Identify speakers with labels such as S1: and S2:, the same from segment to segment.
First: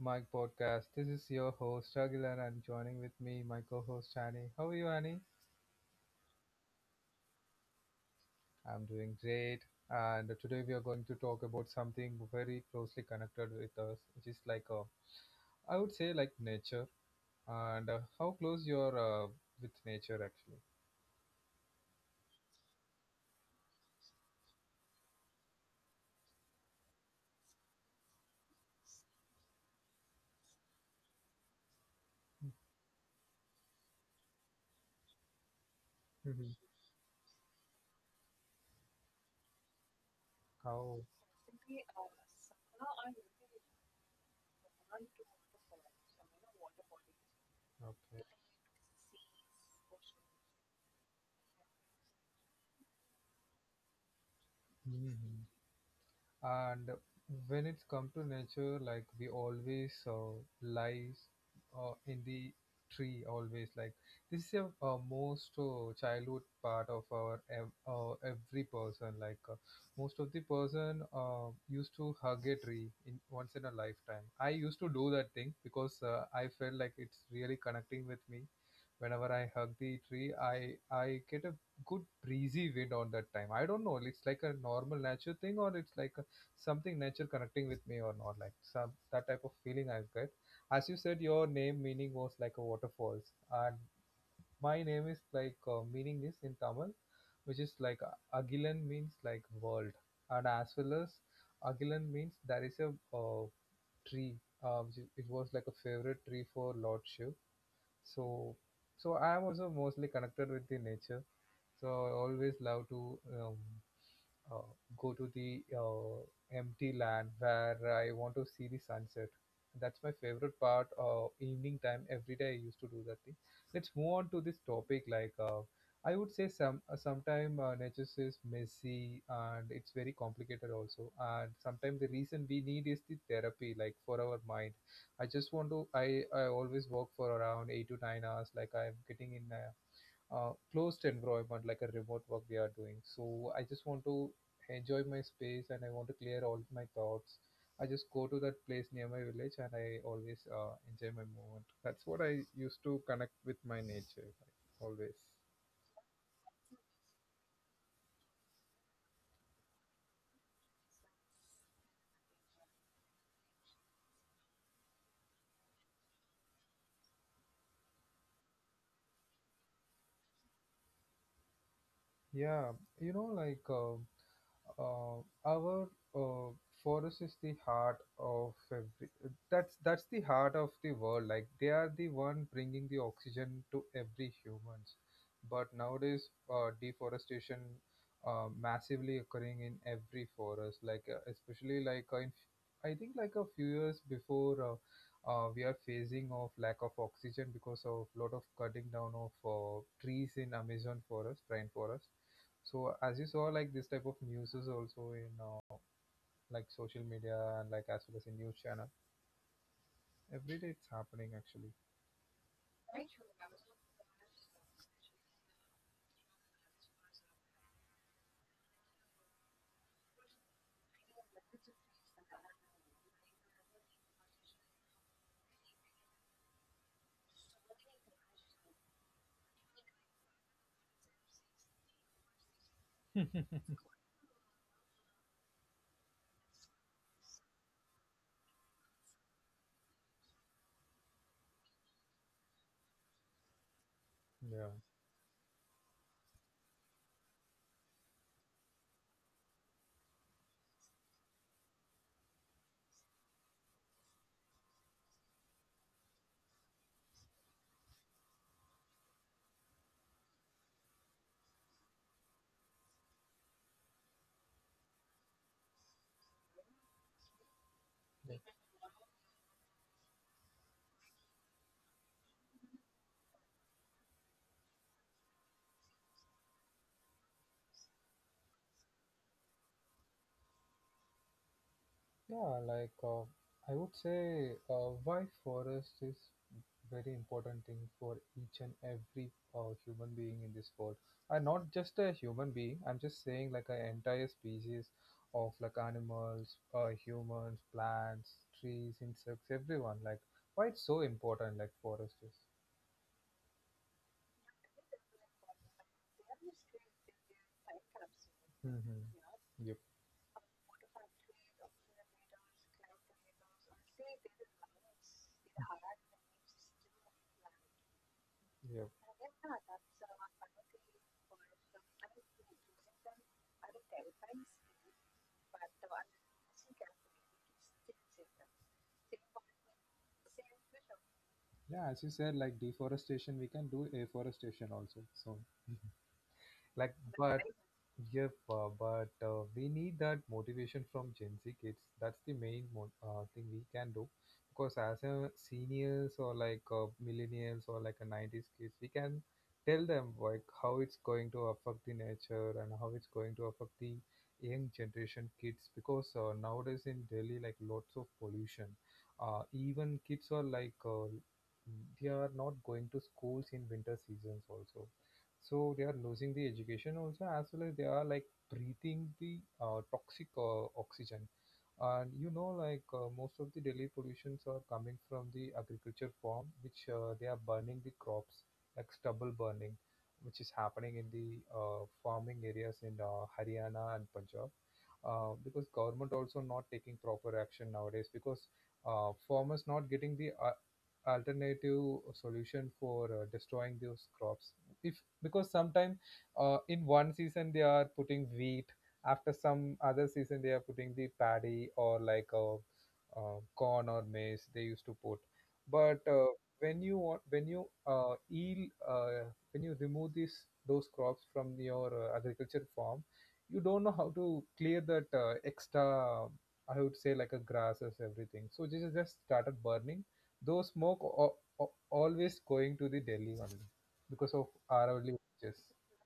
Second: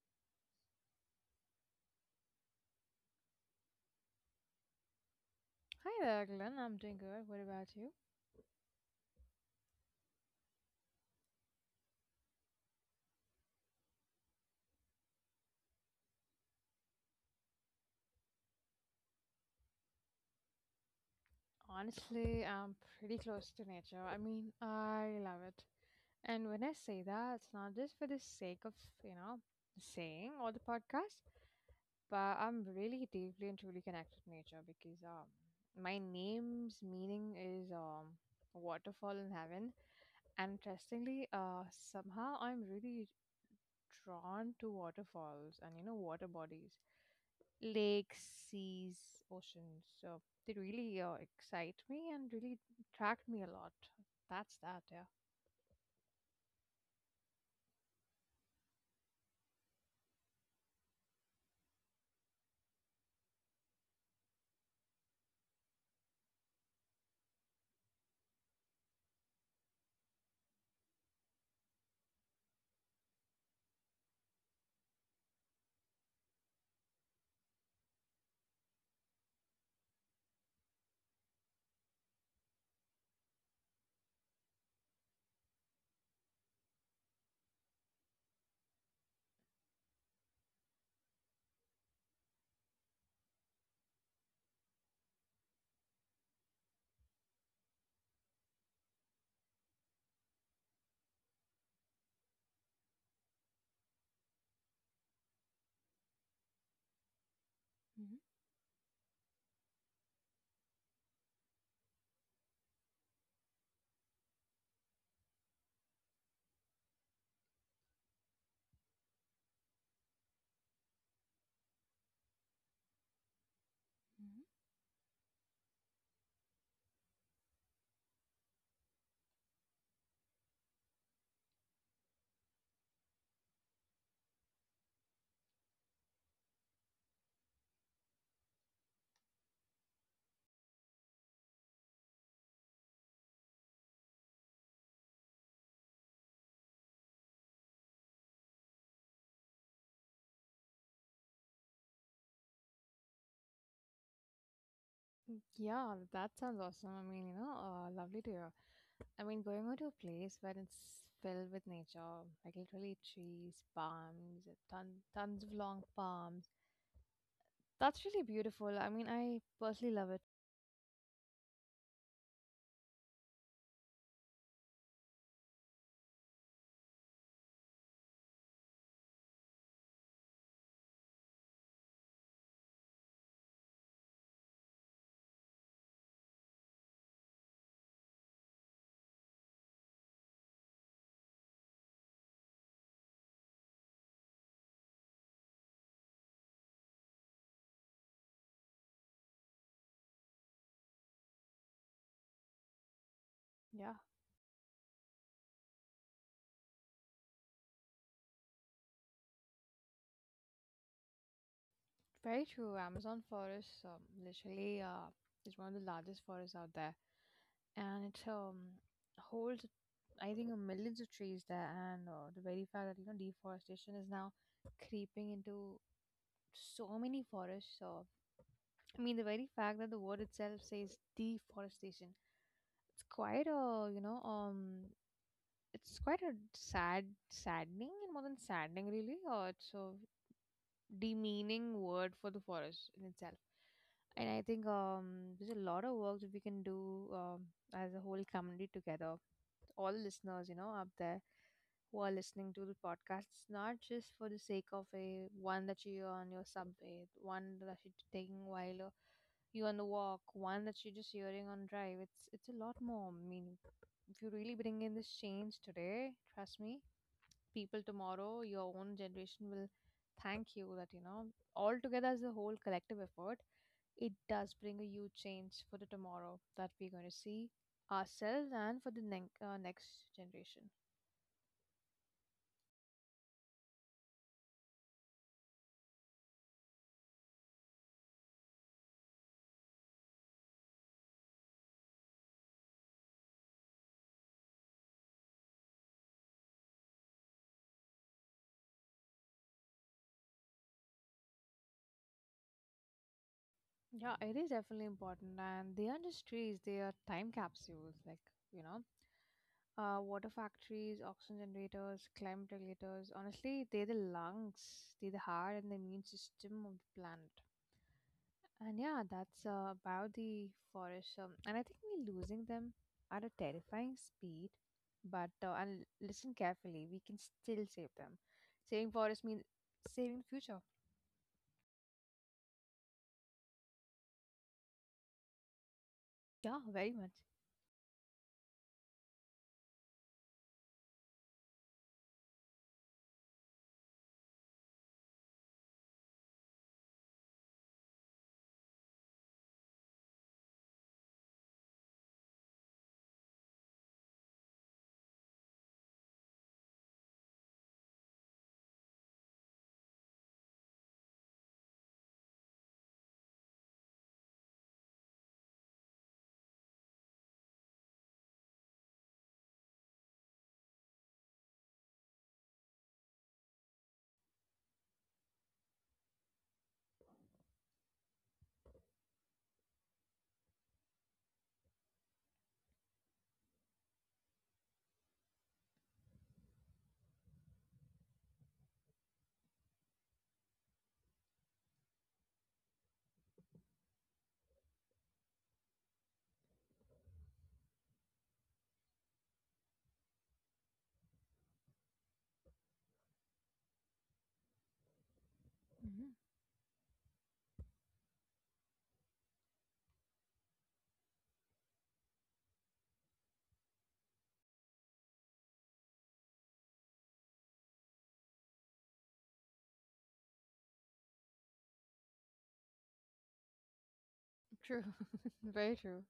S1: my podcast. This is your host Aguilar and joining with me my co-host Annie. How are you Annie?
S2: Hi there, Glenn. I'm doing good. What about you?
S1: I'm doing great and today we are going to talk about something very closely connected with us which is I would say like nature and how close you're with nature actually.
S2: Honestly, I'm pretty close to nature. I mean, I love it. And when I say that, it's not just for the sake of, you know, the saying or the podcast, but I'm really deeply and truly connected to nature because my
S1: Mhm.
S2: name's meaning is waterfall in heaven. And
S1: How?
S2: interestingly, somehow I'm really drawn to waterfalls and, you know, water bodies, lakes, seas, oceans. So they really excite me and really attract me a lot. That's that, yeah.
S1: Okay. And when it's come to nature, like we always lies in the tree, always like this is a, most childhood part of our every person. Most of the person used to hug a tree in once in a lifetime. I used to do that thing because I felt like it's really connecting with me. Whenever I hug the tree, I get a good breezy wind on that time. I don't know. It's like a normal nature thing, or it's like a something nature connecting with me or not, like some that type of feeling I get. As you said, your name meaning was like a waterfalls, and my name is meaning is in Tamil, which is Agilan means like world, and as well as Agilan means there is a uh, tree, it was like a favorite tree for Lord Shiv.
S2: Hmm.
S1: So so I am also mostly connected with the nature, so I always love to um uh, go to the empty land where I want to see the sunset. That's my favorite part. Evening time, every day I used to do that thing. Let's move on
S2: Hmm.
S1: to this topic. I would say, some sometime nature is messy and it's very complicated also. And sometimes the reason we need is the therapy, like for our mind. I just want to. I always work for around 8 to 9 hours. Like I'm getting in. Closed environment like a remote work we are doing. So I just want to enjoy my space and I want to clear all my thoughts. I just go to that place near my village and I always enjoy my moment. That's what I used to connect with my nature, like, always.
S2: Mm, yeah, that sounds awesome. I mean, you know, lovely to hear. I mean, going out to a place where it's filled with nature, like literally trees, palms, ton, tons of long palms. That's really beautiful. I mean, I personally love it.
S1: Yeah, you know, like. Uh, our uh, forest is the heart of every that's the heart of the world, like they are the one bringing the oxygen to every humans, but nowadays deforestation massively occurring in every forest, especially in, I think like a few years before, we are facing of lack of oxygen because of lot of cutting down of trees in Amazon forest rainforest. So as you saw, like
S2: Yeah,
S1: this type of news is also in like social media and like as well as in news channel. Every day it's happening actually.
S2: very true. Amazon forest, literally, is one of the largest forests out there, and it holds, I think millions of trees there. And the very fact that, you know, deforestation is now creeping into so many forests. So I mean, the very fact that the word itself says deforestation, it's quite a, you know, it's quite a saddening, and more than saddening really, or it's a demeaning word for the forest in itself. And I think,
S1: Yeah.
S2: there's a lot of work that we can do, as a whole community together, all the listeners, you know, up there who are listening to the podcast. It's not just for the sake of a one that you on your subway, one that you're taking while you on the walk, one that you're just hearing on drive. It's a lot more. I mean, if you really bring in this change today, trust me, people tomorrow,
S1: Like,
S2: your own generation will thank you that, you know, all together as a whole collective effort, it does bring a huge change for the tomorrow that we're going to see ourselves and for the next generation.
S1: yeah, like I would say why forest is very important thing for each and every human being in this world. And not just a human being, I'm just saying like an entire species of, like, animals, humans, plants, trees, insects, everyone. Like why it's so important, like forest is.
S2: Yeah, it is definitely important, and they are just trees. They are time capsules, like, you know,
S1: Mm-hmm. Yep.
S2: water factories, oxygen generators, climate regulators. Honestly, they're the lungs, they're the heart, and the immune system of the planet. And
S1: Yep.
S2: yeah, that's about the forest. And I think we're losing them at a terrifying speed. But and listen carefully, we can still save them. Saving forests means saving the future.
S1: Yeah, as you said, like deforestation, we can do afforestation also. So,
S2: Yeah, very
S1: like,
S2: much.
S1: but yeah, but we need that motivation from Gen Z kids. That's the main thing we can do. Because as a seniors or millennials or like a 90s kids, we can tell them like how it's going to affect the nature and how it's going to affect the young generation kids. Because nowadays in Delhi, like lots of pollution. Even kids are they are not going to schools in winter seasons also, so they are losing the education also as well as they are like breathing the toxic oxygen. And you know, most of the Delhi pollutions are coming from the agriculture farm, which they are burning the crops, like stubble burning, which is happening in the farming areas in Haryana and Punjab. Uh, because government also not taking proper action nowadays because farmers not getting the alternative solution for destroying those crops. If, because sometimes in one season they are putting wheat, after some other season they are putting the paddy or like a, corn or maize they used to put. But
S2: Hmm.
S1: when you when you remove these those crops from your agriculture farm, you don't know how to clear that extra, I would say like a grasses everything, so this is just started burning. Though smoke always going to the Delhi only because of
S2: True.
S1: our early watches.
S2: Very true.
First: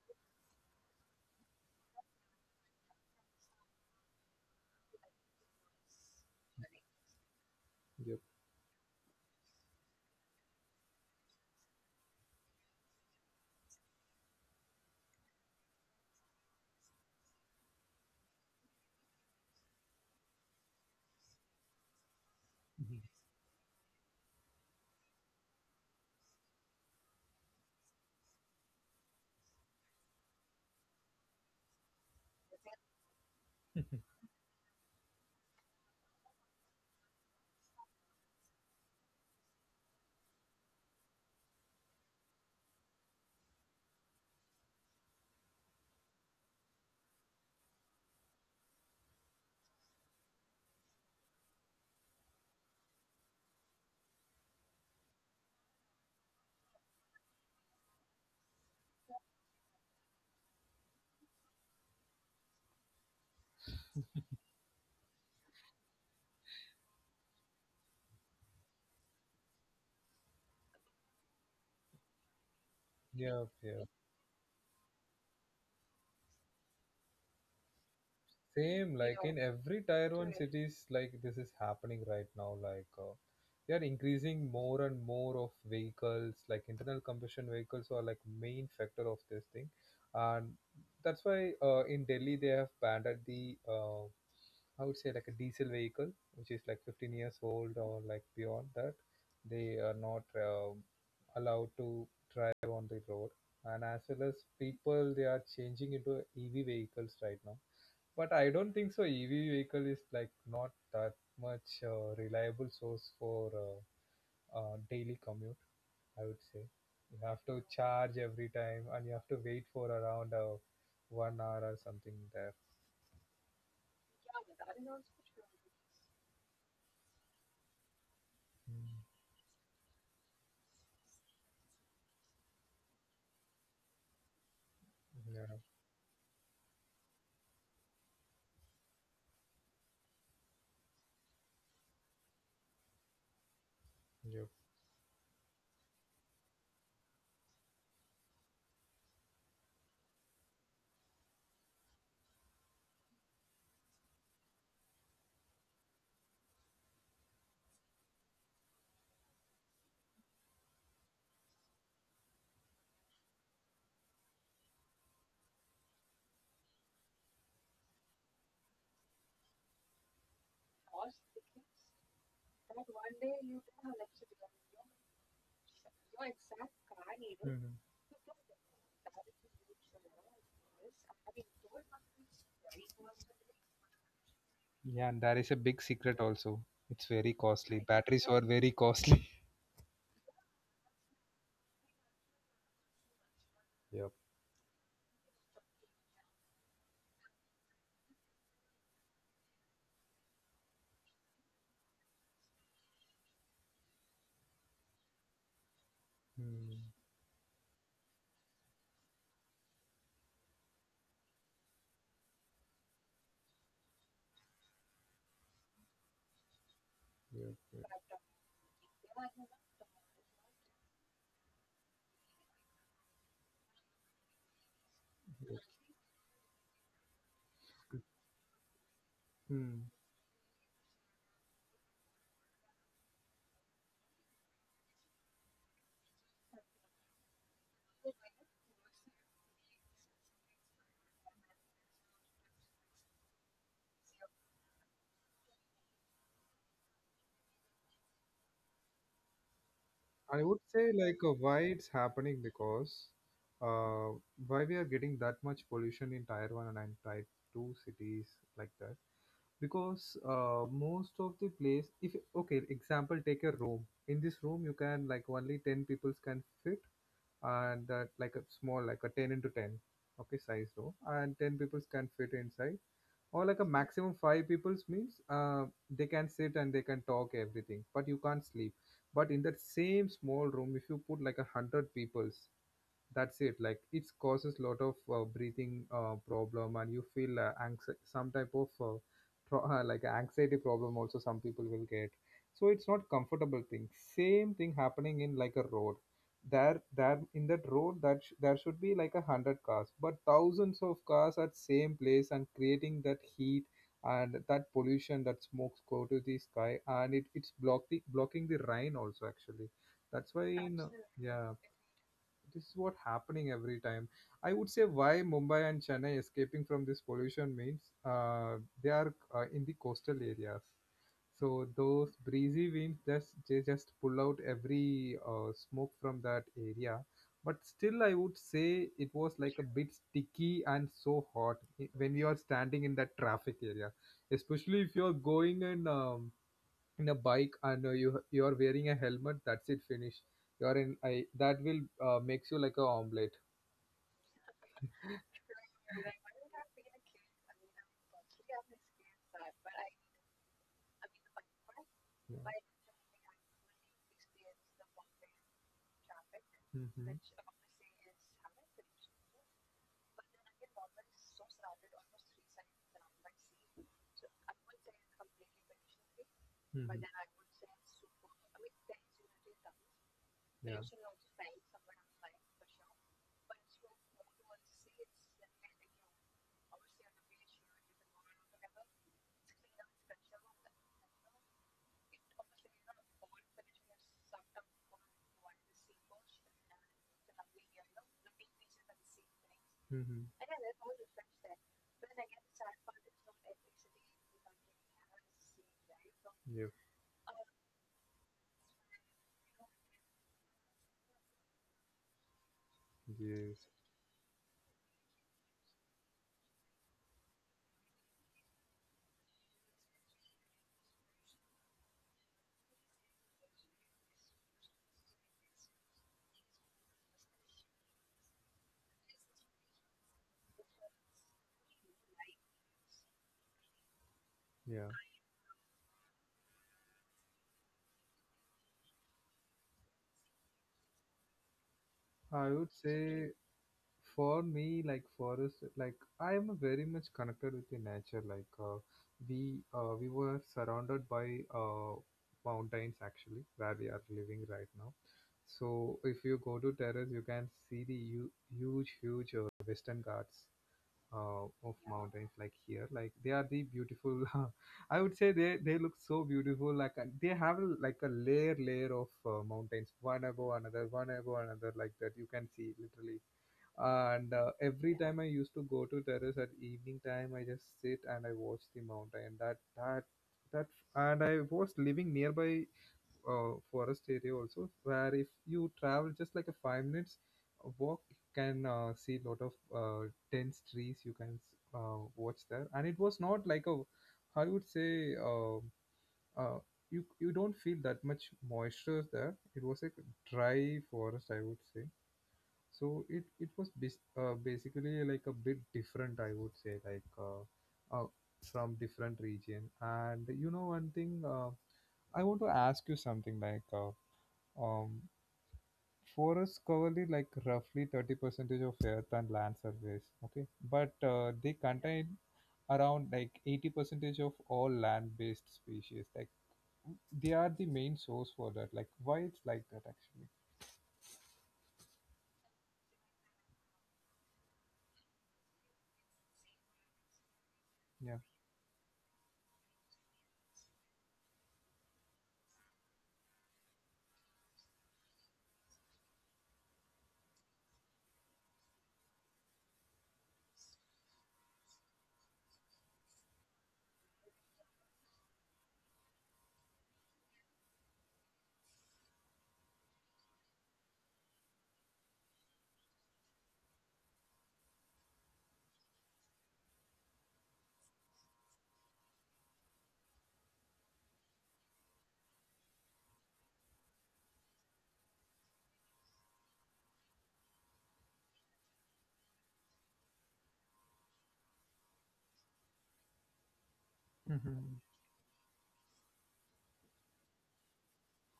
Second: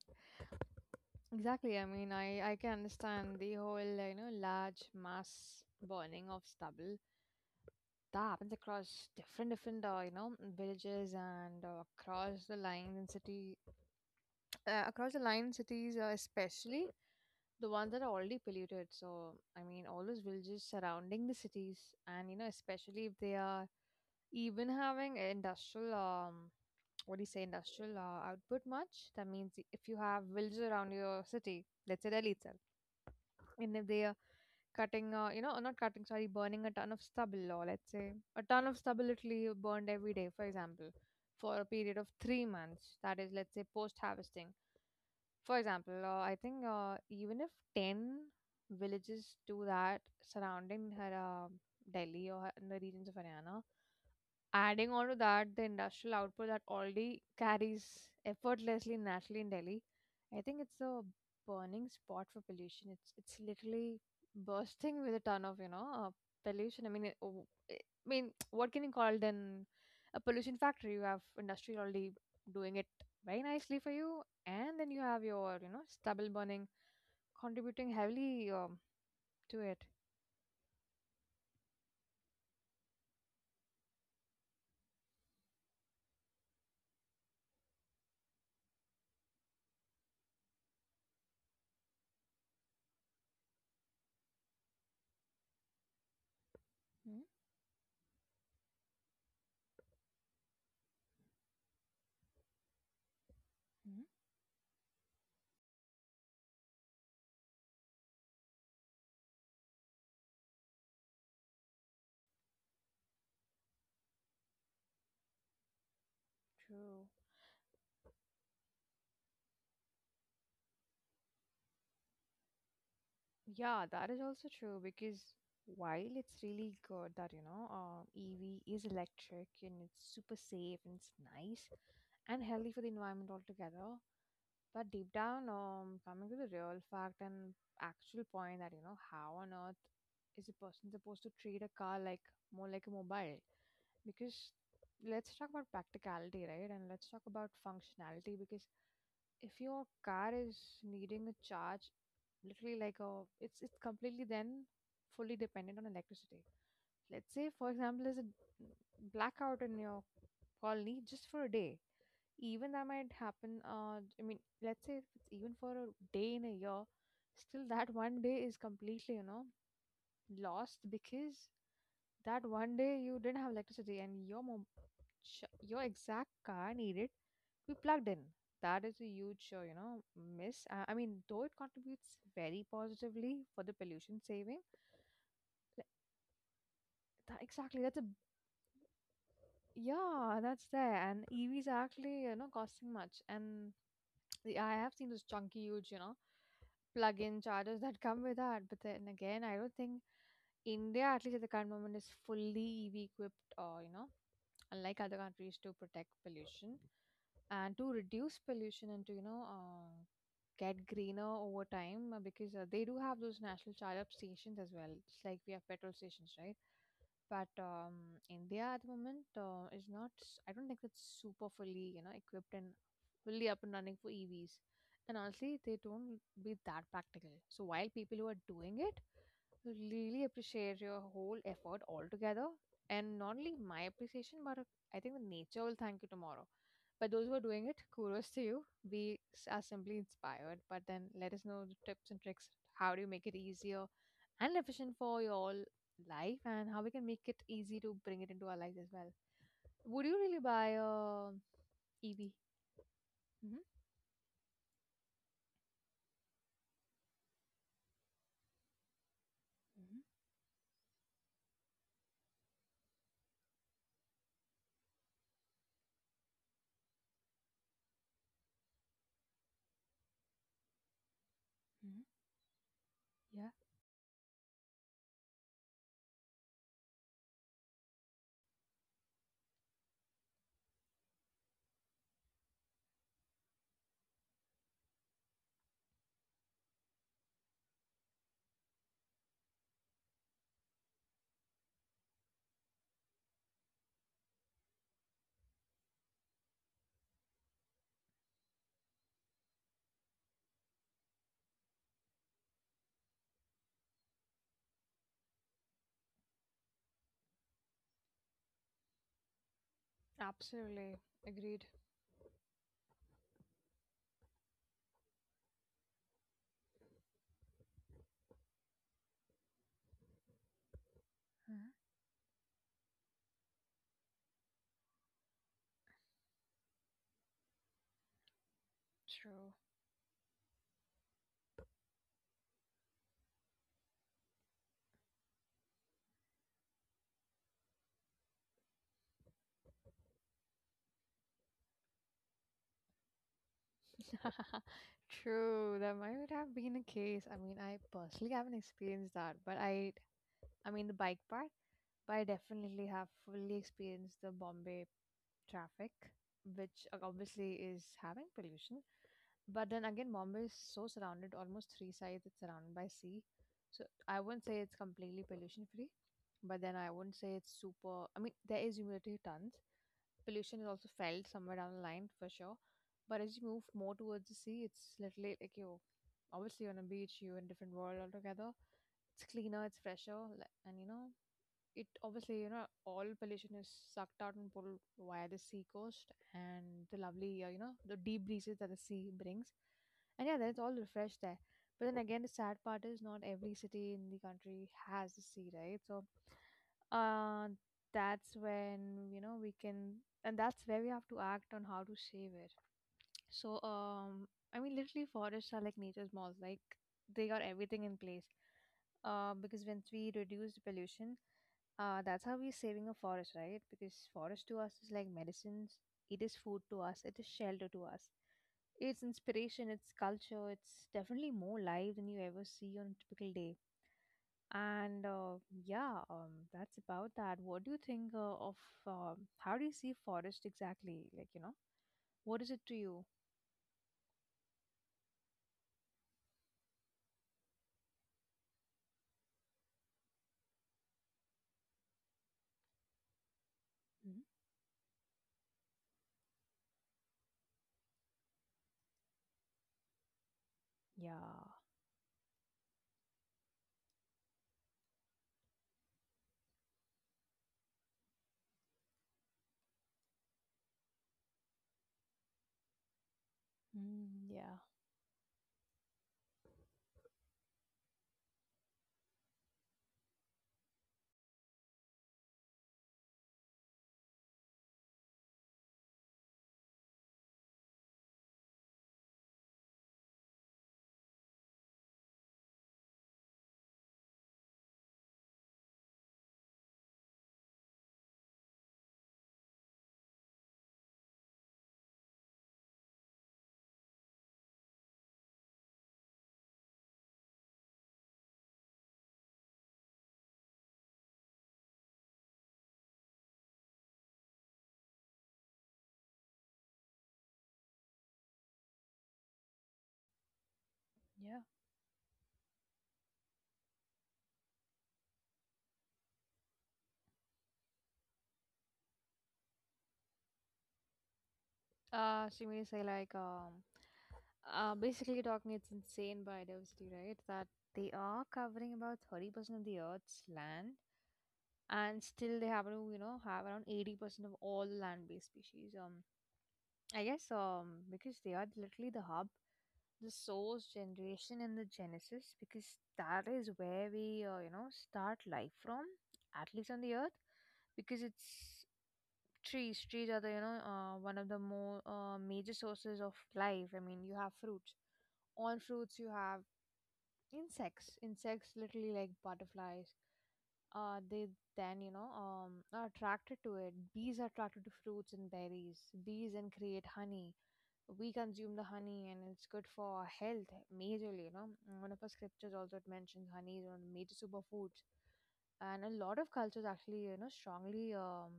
S2: Exactly. I mean, I can understand the whole you know, large mass burning of stubble that
S1: Yep.
S2: happens across different, you know, villages and across the lines and city, across the line cities, especially the ones that are already polluted. So I mean, all those villages surrounding the cities, and you know,
S1: Mhm.
S2: especially if they are even having industrial, what do you say, industrial output much. That means if you have villages around your city, let's say Delhi itself, and if they are cutting you know, not cutting, sorry, burning a ton of stubble, or let's say a ton of stubble literally burned every day, for example, for a period of 3 months, that is, let's say, post harvesting. For example, I think, even if 10 villages do that surrounding her, Delhi, or in the regions of Haryana. Adding on to that, the industrial output that already carries effortlessly naturally in Delhi, I think it's a burning spot for pollution. It's literally bursting with a ton of, you know, pollution. I mean, it, oh, I mean, what can you call then? A pollution factory? You have industry already doing it very
S1: Yep,
S2: nicely for
S1: yep.
S2: you, and then you have your, you know, stubble burning contributing heavily,
S1: Same, you like know, in
S2: to it.
S1: every tier one correct cities, like this is happening right now. They are increasing more and more of vehicles, like internal combustion vehicles are like main factor of this thing, and that's why in Delhi they have banned at the I would say like a diesel vehicle, which is like 15
S2: Mm-hmm.
S1: years old or like beyond that, they are not allowed to on the road. And
S2: Mm-hmm.
S1: as well as people they are changing into EV vehicles right now, but I don't think so EV vehicle is like not that much reliable source for daily commute, I would say.
S2: True.
S1: You have to charge every time and you have to wait for around 1 hour or something there.
S2: Yeah, that is also true because while it's really good that, you know, EV is
S1: Mm,
S2: electric and it's super safe and it's nice and healthy for the environment altogether, but deep down,
S1: yeah,
S2: coming to the real fact and actual point that, you know, how on earth is a person supposed to treat a car like more like a mobile? Because
S1: yep.
S2: let's talk about practicality, right? And let's talk about functionality, because if your car is needing a charge literally like a, it's completely then fully dependent on electricity. Let's say, for example, there's a blackout in your colony just for a day. Even that might happen. Uh, I mean, let's say if it's even for a day in a year, still that one day is completely, you know, lost because that one day you didn't have electricity and your your exact car needed to be
S1: Mhm.
S2: plugged in. That is a huge, you know, miss. I mean, though it contributes very positively for the pollution saving,
S1: Yeah, and there is a
S2: like,
S1: big secret also, it's very
S2: exactly. That's a,
S1: costly, batteries are very costly.
S2: yeah, that's there. And EVs are actually, you know, costing much. And
S1: Yep.
S2: the, I have seen those chunky, huge, you know, plug-in chargers that come with that. But then again, I don't think India, at least at the current moment, is fully EV equipped. Or you know, unlike other countries, to protect pollution
S1: Hmm.
S2: and to reduce pollution and to, you know, get greener over time, because they do have those national charge up stations as well. It's like we have petrol stations, right? But
S1: Yep, yep,
S2: India at the moment, is not. I don't think it's super fully, you know, equipped and fully up and running for EVs. And honestly,
S1: yep.
S2: they don't be that practical. So while people who are doing it,
S1: Hmm.
S2: really appreciate your whole effort altogether, and not only my appreciation, but I think the nature will thank you tomorrow. But those who are doing it, kudos to you. Are simply inspired. But then let us know the tips and tricks. How do you make it easier and efficient for you all life, and how we can make it easy to bring it into our lives as well. Would you really
S1: I would
S2: buy
S1: say
S2: a
S1: why it's
S2: EV?
S1: happening, because
S2: Hmm.
S1: uh, why we are getting that much pollution in tier one and in tier two cities, like that,
S2: Hmm.
S1: because most of the place if, okay, example, take a room, in this room you can like only 10 peoples can fit, and that like a small like a 10 into 10, okay, size room and 10 peoples
S2: Hmm.
S1: can fit inside, or
S2: Yeah.
S1: like a maximum five people's means, they can sit and they can talk everything, but you can't sleep. But in that same small room, if you put like 100 people's, that's it, like it causes lot of breathing problem, and you feel some type of like anxiety problem also, some people will get. So it's not comfortable thing. Same thing happening in like a road. There in that road, there should be like 100 cars, but thousands of cars at same place and creating that heat and that pollution. That smokes go to the sky and it's blocking the rain also actually. That's why in,
S2: Absolutely.
S1: yeah,
S2: Agreed.
S1: this is what happening every time. I would say why Mumbai and Chennai escaping from this pollution means they are in the coastal areas, so
S2: Uh-huh.
S1: those breezy winds just they just pull out every smoke from that area. But still, I would say it was
S2: True.
S1: like a bit sticky and so hot when you are standing in that traffic area, especially if you are going in a bike and you are wearing a helmet, that's it, finish. You are in I, that will makes you like a omelette.
S2: True, that might have been a case. I mean, I personally haven't experienced that, but I mean, the bike part, but I
S1: Yeah.
S2: definitely have fully experienced the Bombay traffic, which
S1: Hmm, hmm,
S2: obviously
S1: yeah.
S2: is having pollution. But then again, Mumbai is so surrounded, almost 3 sides it's surrounded by sea. So I wouldn't say it's completely pollution free, but then I wouldn't say it's super. I mean, there is humidity tons. Pollution is also felt somewhere down the line for sure. But as you move more towards the sea, it's literally like you, obviously on a beach, you're in a different world altogether. It's cleaner, it's fresher, and you know, it obviously, you know, all pollution is sucked out and pulled via the sea coast, and the lovely, you know, the deep breezes that the sea brings. And yeah,
S1: Hmm.
S2: that's all refreshed there. But then again, the sad part is not every city in the country has the sea, right? So,
S1: Yep.
S2: uh, that's when, you know, we can, and that's where we have to act on how to save it. So,
S1: Yes.
S2: I mean, literally, forests are like nature's malls. Like, they got everything in place. Because once we reduce the pollution, that's how we're saving a forest, right? Because forest to us is like medicines. It is food to us. It is shelter to us. It's inspiration. It's culture. It's definitely more life than you ever see on a typical day.
S1: Yeah.
S2: And yeah, that's about that. What do you think of, how do you see forest exactly? Like, you know, what
S1: I
S2: is it
S1: would
S2: to you?
S1: say for me like forest like I am very much connected with the nature like we were surrounded by uh, mountains actually where we are
S2: Mhm.
S1: living right now. So if you go to terrace you can see the huge Western Ghats
S2: Yeah.
S1: of mountains, like here like they are the beautiful. I would say they look so beautiful like they have a, like a layer of mountains, one above another, one above another, like that you can see literally. And
S2: Mm,
S1: every time I used to go to terrace at evening time I just sit and I watch the mountain, that. And I was living nearby forest area also, where if you travel just like a 5 minutes walk you can see lot of dense trees you can watch there, and it was not like a, I would say uh, you don't feel that much moisture there, it was a dry forest, I would say. So it was basically like a bit different, I would say, like uh, from different region. And you know one thing, I want to ask you something, like um forests cover the, like roughly 30 percentage of earth and land surface, okay, but
S2: yeah.
S1: they contain around like 80 percentage of all land based species, like they are the main source for that, like why it's like that actually?
S2: She may say like, basically talking, it's insane biodiversity, right? That they
S1: Yeah.
S2: are covering about 30% of the Earth's land, and still they happen to, you know, have around 80% of all land-based species. I guess because they are literally the hub, the source, generation, and the genesis. Because that is where we start life from, at least on the Earth because it's trees are the one of the more major sources of life. I mean, you have fruits on fruits, you have insects literally like butterflies they then you know are attracted to it. Bees are attracted to fruits and berries, bees and create honey. We consume the honey and it's good for our health majorly, you know. One of our scriptures also, it mentions honey is one of the major
S1: Hmm.
S2: superfoods. And a lot of cultures actually, you know, strongly um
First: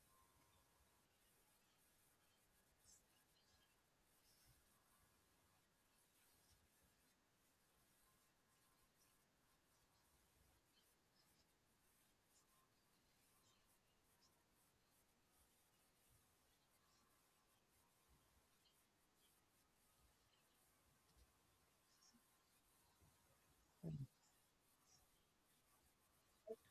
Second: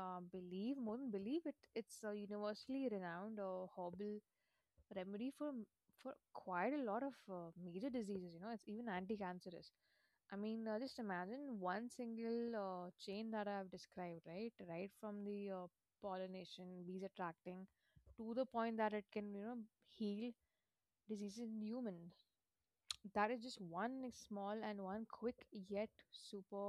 S2: uh, believe, more than believe it, it's a universally renowned herbal remedy for for quite a lot of major diseases, you know. It's even anti-cancerous. I mean, just imagine one single chain that I've described, right, right from the pollination, bees attracting, to the point that it can, you know, heal diseases in humans. That is just one small and one quick yet super,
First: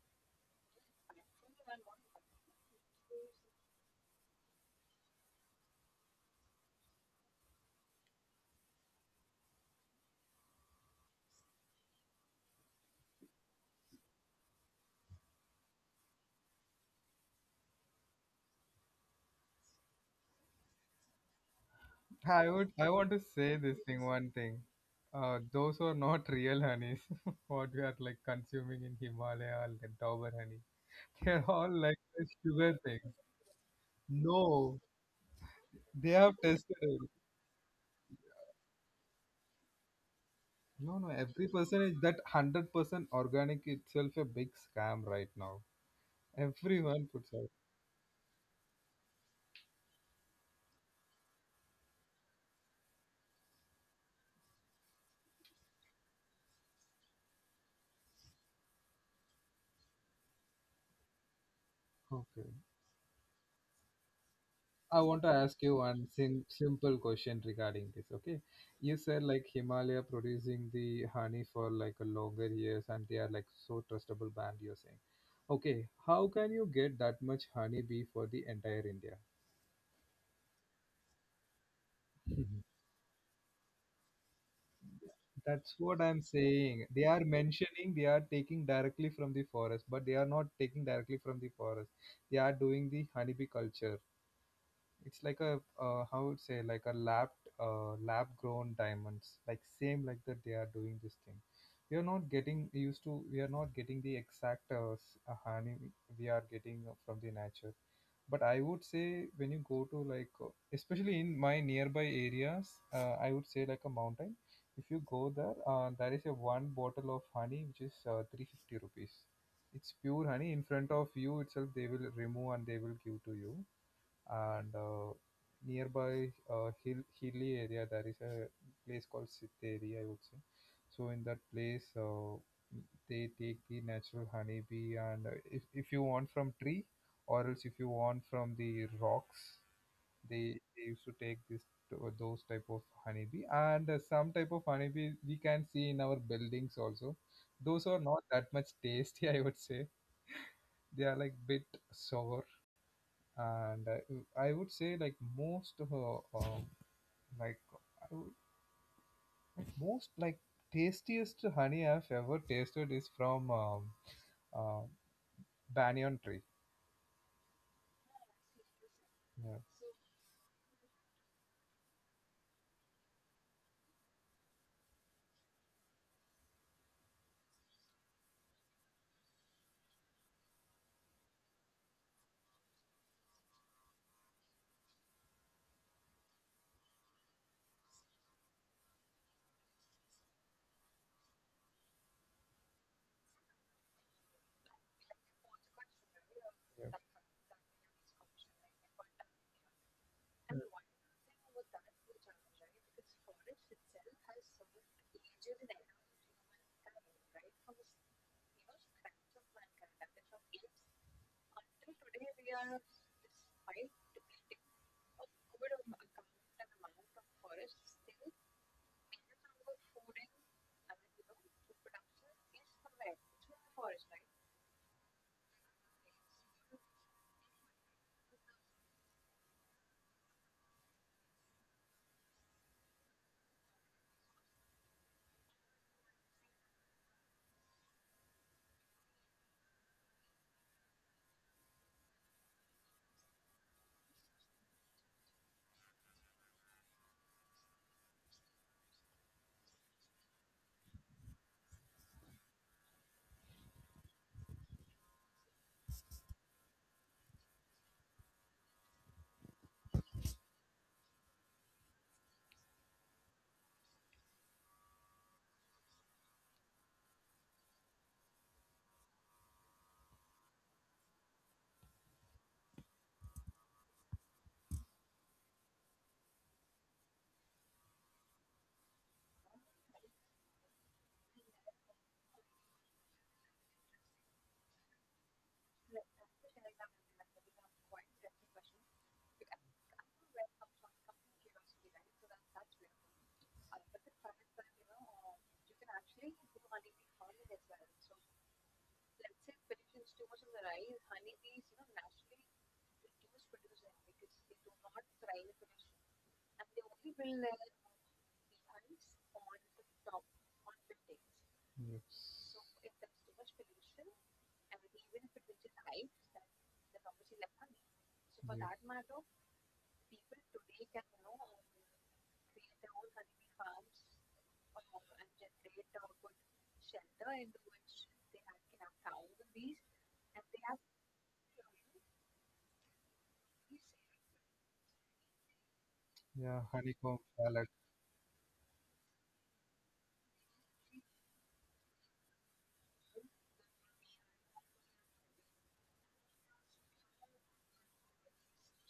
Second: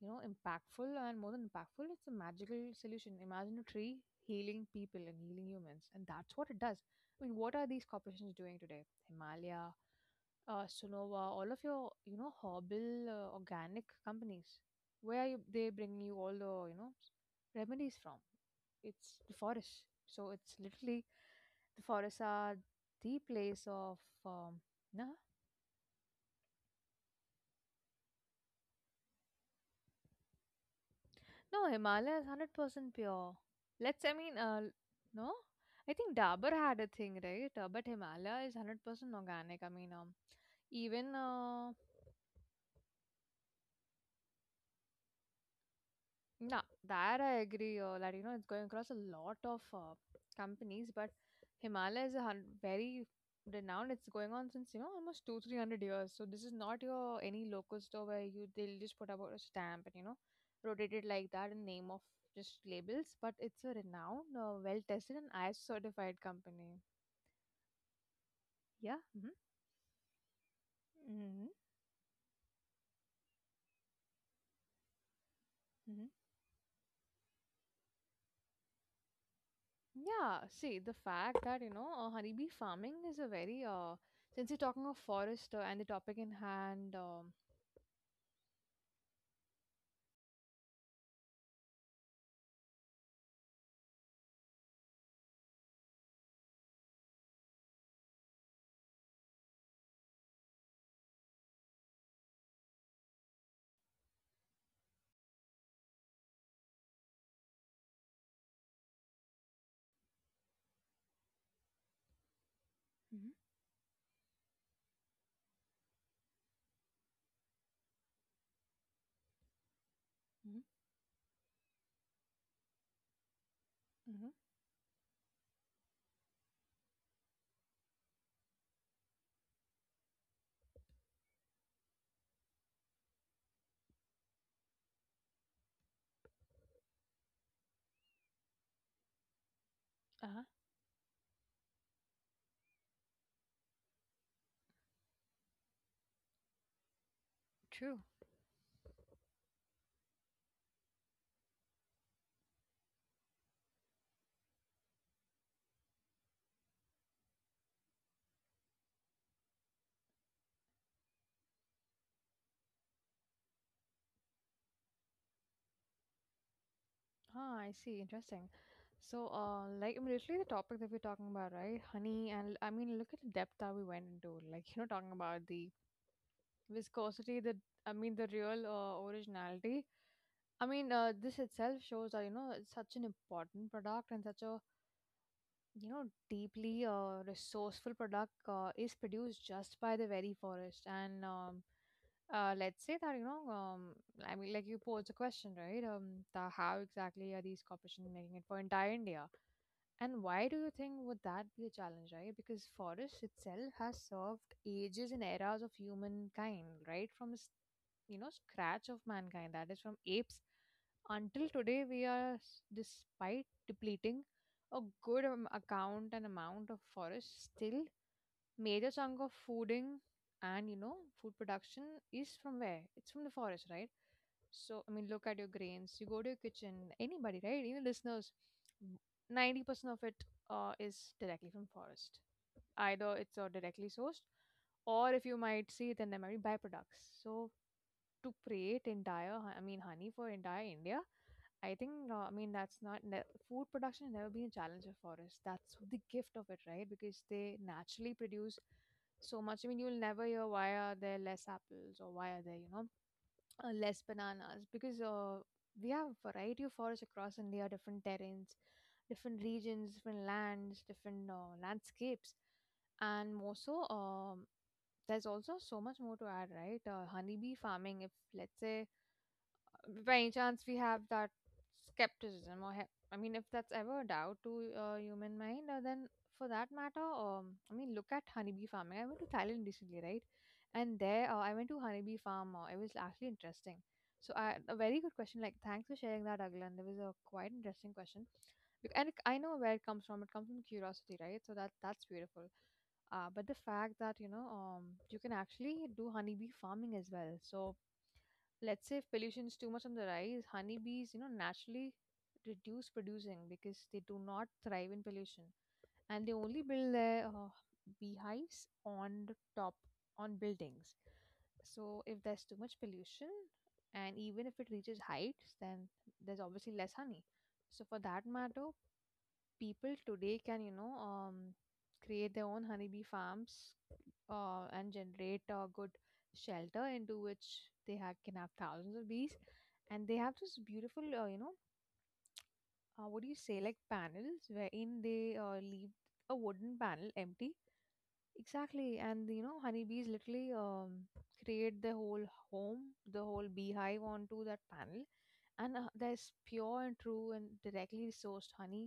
S2: you know, impactful, and more than impactful, it's a magical solution. Imagine a tree healing people and healing humans, and that's what it does. I mean, what are these corporations doing today? Himalaya, Sonova, all of your, you know, herbal, organic companies. Where are you, they bring you all the, you know, remedies from? It's the forest. So it's literally, the forests are
S1: I want
S2: the
S1: to say
S2: place
S1: this
S2: of
S1: thing one
S2: um,
S1: thing.
S2: nah.
S1: Those are not real honeys. What we are like consuming in Himalaya or the Dauber honey. They're
S2: No,
S1: all like
S2: Himalaya is
S1: the sugar
S2: 100%
S1: things.
S2: pure. Let's, I mean,
S1: No,
S2: no? I
S1: they
S2: think
S1: have
S2: Dabur
S1: tested
S2: had a
S1: it.
S2: thing, right? But Himalaya is 100% organic. I mean,
S1: No, no.
S2: even
S1: Every person is that 100% organic itself a big scam right now.
S2: no,
S1: Everyone
S2: that
S1: puts
S2: I
S1: out.
S2: agree. That, you know, it's going across a lot of companies, but Himalaya is a very renowned. It's going on since, you know, almost two–three hundred years. So this is not your any local store where you, they'll just put about a stamp and, you know, rotate it like that in name of
S1: Okay.
S2: just labels. But it's a renowned, well
S1: I
S2: tested,
S1: want
S2: and
S1: to ask
S2: ISO
S1: you one
S2: certified company.
S1: simple question regarding this. Okay,
S2: Yeah.
S1: you said like Himalaya producing the
S2: Mm-hmm.
S1: honey
S2: Mm-hmm.
S1: for like a longer years, and they are like so trustable brand, you're saying, okay, how can you get that much honey bee for the entire India?
S2: Yeah, see, the fact that, you know, honeybee farming is a very, since you're talking of forest and
S1: That's
S2: the
S1: what
S2: topic
S1: I'm
S2: in
S1: saying.
S2: hand,
S1: They are mentioning they are taking directly from the forest, but they are not taking directly from the forest. They are doing the honeybee culture. It's like a, how would say like a lab grown diamonds, like same like that they are doing this thing. We are not getting used to. We are not getting the exact honey we are getting from the nature. But I would say when you go to like especially in my nearby areas,
S2: hmm.
S1: I would say like a mountain. If you go there, there is a one bottle of honey which is 350 rupees. It's pure honey,
S2: Hmm.
S1: in front of you itself they will remove and they will give to you.
S2: Hmm.
S1: And nearby hilly area there is a place called Sitteri, I would say. So in that place, they take the natural honeybee, and if you want from tree, or else if you want from the rocks,
S2: Uh-huh.
S1: they used to take those type of honeybee, and some type of honeybee we can see in our buildings also.
S2: True.
S1: Those are not that much tasty, I would say. They are like bit sour, and I would say like most of um, like I would, like most like tastiest honey I've ever tasted is from uh, banyan tree.
S2: Ah, I see. Interesting. So,
S1: Yeah,
S2: like, I mean, literally the topic that we're talking about, right? Honey. And I mean, look at the depth that we went into. Like, you know, talking about the viscosity, the, I mean, the real originality. I mean, this itself shows that, you know, it's such an important product and such a, you know, deeply resourceful product is produced just by the very forest. And let's say that, you know, I mean, like you posed a question, right? Um, the, how
S1: yeah.
S2: exactly are these corporations making it for entire India, and why do you think would that be a challenge, right? Because forest itself has served ages and eras of humankind, right? From you know, scratch of mankind, that is from apes until today. We are, despite depleting a good account and amount of forest, still major chunk of fooding and, you know, food production is from where? It's from the forest, right? So I mean, look at your grains. You go to your kitchen. Anybody, right? Even listeners, 90% of it is directly from forest. Either it's directly sourced, or if you might see, then there might be byproducts. So to create entire, I mean, honey for entire India, I think I mean, that's not food production has never been a challenge for us. That's the gift of it, right? Because they naturally produce so much. I mean, you'll never hear why are there less apples or why are there, you know, less bananas because we have variety of forests across India, different terrains, different regions, different lands, different landscapes, and more so. There's also so much more to add, right? Honeybee farming. If, let's say, by any chance we have that skepticism, or I mean, if that's ever a doubt to human mind then for that matter I mean, look at honeybee farming. I went to Thailand recently, right? And there I went to honeybee farm it was actually interesting. So I, a very good question, like, thanks for sharing that, Aglan. There was a quite interesting question. And I know where it comes from. It comes from curiosity, right? So that, that's beautiful. Uh, but the fact that, you know, you can actually do honeybee farming as well. So let's say if pollution is too much on the rise, honeybees, you know, naturally reduce producing because they do not thrive in pollution, and they only build their beehives on the top, on buildings.
S1: Mm.
S2: So if there's too much pollution,
S1: Yes.
S2: and even if it reaches heights, then there's obviously less honey. So for that
S1: Yeah.
S2: matter, people today can, you know, create their own honeybee farms and generate a good shelter into which can have thousands of bees. And they have this beautiful you know, what do you say, like panels wherein they leave a
S1: Yeah,
S2: wooden panel
S1: honeycomb
S2: empty.
S1: salad.
S2: Exactly, and you know, honeybees literally create the whole home, the whole beehive onto that panel. And there's pure and true and directly sourced honey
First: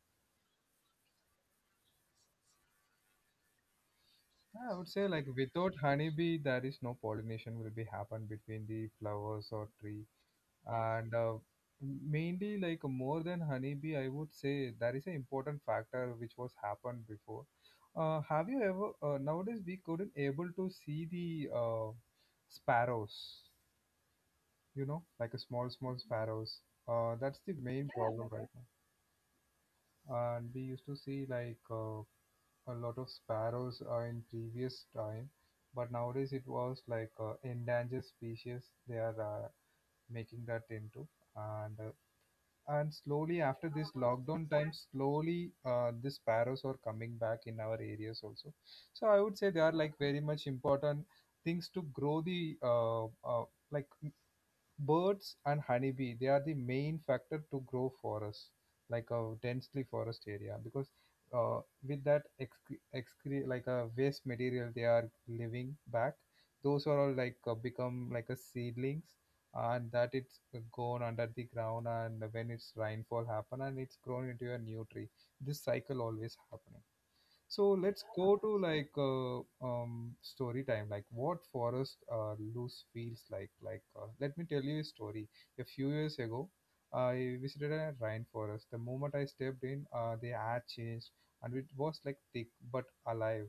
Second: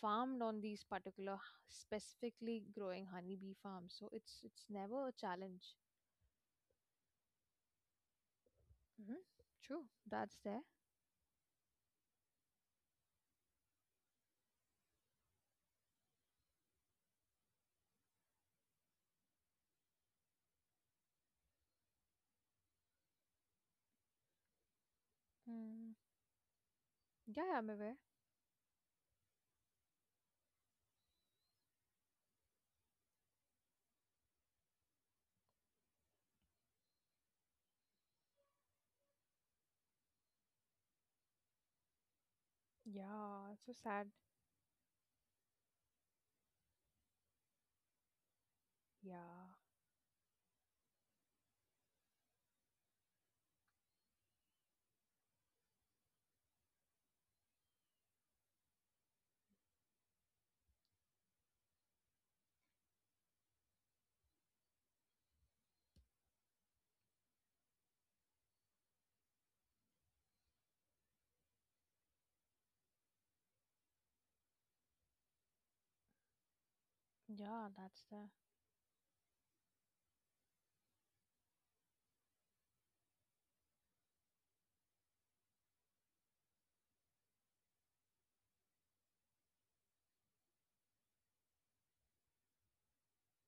S2: farmed on these particular specifically growing honeybee farms. So it's
S1: Yeah, I would say
S2: never a
S1: like without
S2: challenge.
S1: honeybee, there is no pollination will be happen between the
S2: Hmm.
S1: flowers or
S2: True.
S1: tree.
S2: That's there.
S1: And mainly like more than honeybee, I would say there is an important factor which was happened before. Have you ever nowadays we couldn't able to see the sparrows, you know, like a small
S2: Mm.
S1: small sparrows. That's the
S2: Yeah, I'm
S1: main
S2: aware.
S1: problem right now. And we used to see like a lot of sparrows in previous time, but nowadays it was like endangered species they are making that into. And and slowly
S2: Yeah, it's
S1: after
S2: so
S1: this
S2: sad.
S1: lockdown time slowly, the sparrows are coming back in our areas also. So I would say
S2: Yeah,
S1: they are like very much important things to grow the, like birds and honeybee, they are the main factor to grow forests like a densely forest area, because uh, with that like a waste material they are living back, those are all like become like a seedlings, and that it's gone under the ground, and when it's rainfall happen, and it's grown into a new tree, this cycle always happening. So
S2: yeah, that's
S1: let's
S2: the
S1: go to like story time. Like what forest loose feels like. Like let me tell you a story. A few years ago, I visited a rainforest. The moment I stepped in, the air changed, and it was like thick but alive.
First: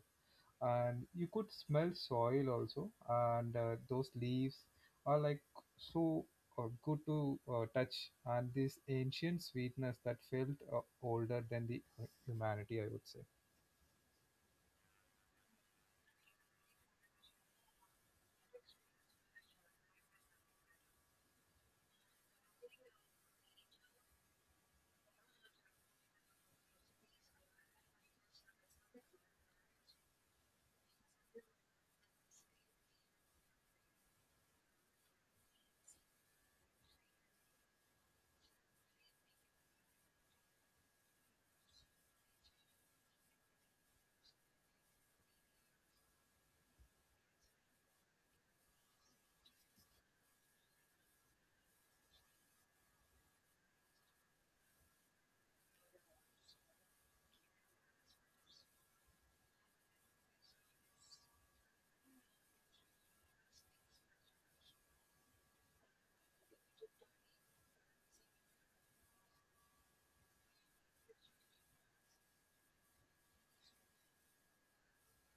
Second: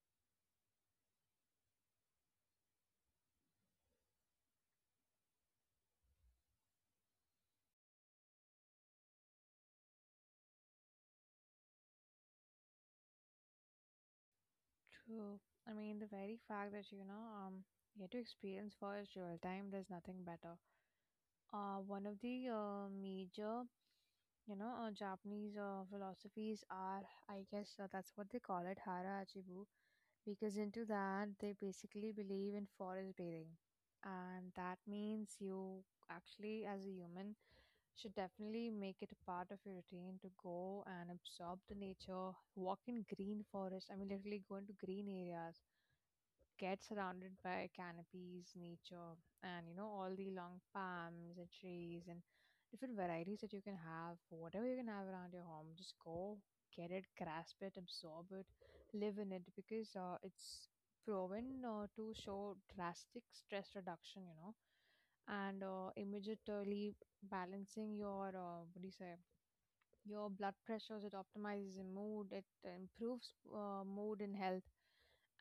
S1: And you could smell soil also, and those leaves are like so good to touch, and this ancient sweetness that felt older than the humanity, I would say.
S2: true. I mean, the very fact that, you know, um, you had to experience first real time, there's nothing better. One of the major, you know, Japanese philosophies are, I guess that's what they call it, Harajuku, because into that they basically believe in forest bathing. And that means you actually, as a human, should definitely make it a part of your routine to go and absorb the nature, walk in green forest. I mean, literally go into green areas, get surrounded by canopies, nature, and you know, all the long palms and trees and different varieties that you can have, whatever you can have around your home, just go get it, grasp it, absorb it, live in it because it's proven to show drastic stress reduction, you know, and immediately balancing your, what do you say, your blood pressures, it optimizes your mood, it improves mood and health.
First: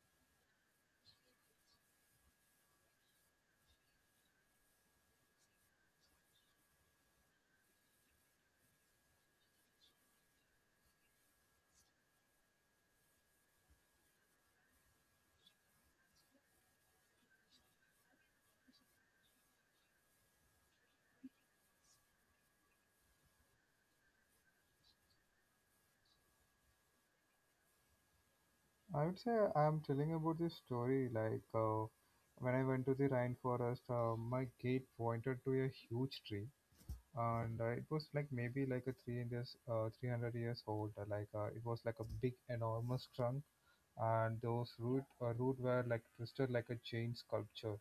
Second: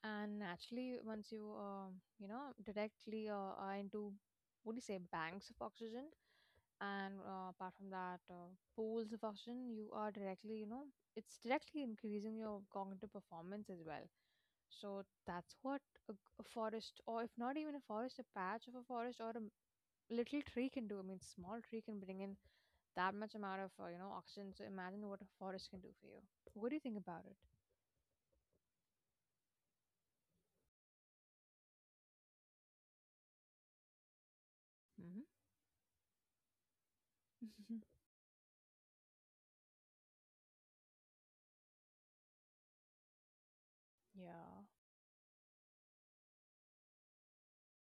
S2: And naturally, once you, you know, directly are into, what do you say, banks of oxygen, and apart from that, pools of oxygen, you are directly, you know, it's directly increasing your cognitive performance as well. So that's what a, a forest, or if not even a forest, a patch of a forest or a little tree can do. I mean, small tree can bring in that much amount of you know, oxygen. So imagine what a forest can do for you. What do you think about it?
S1: I would say I'm telling about this story. Like when I went to the rainforest, my gate
S2: Hmm.
S1: pointed to a huge tree, and it was like maybe like a 300 years old. Like it was like a big, enormous trunk, and
S2: Yeah.
S1: those root were like twisted like a giant sculpture.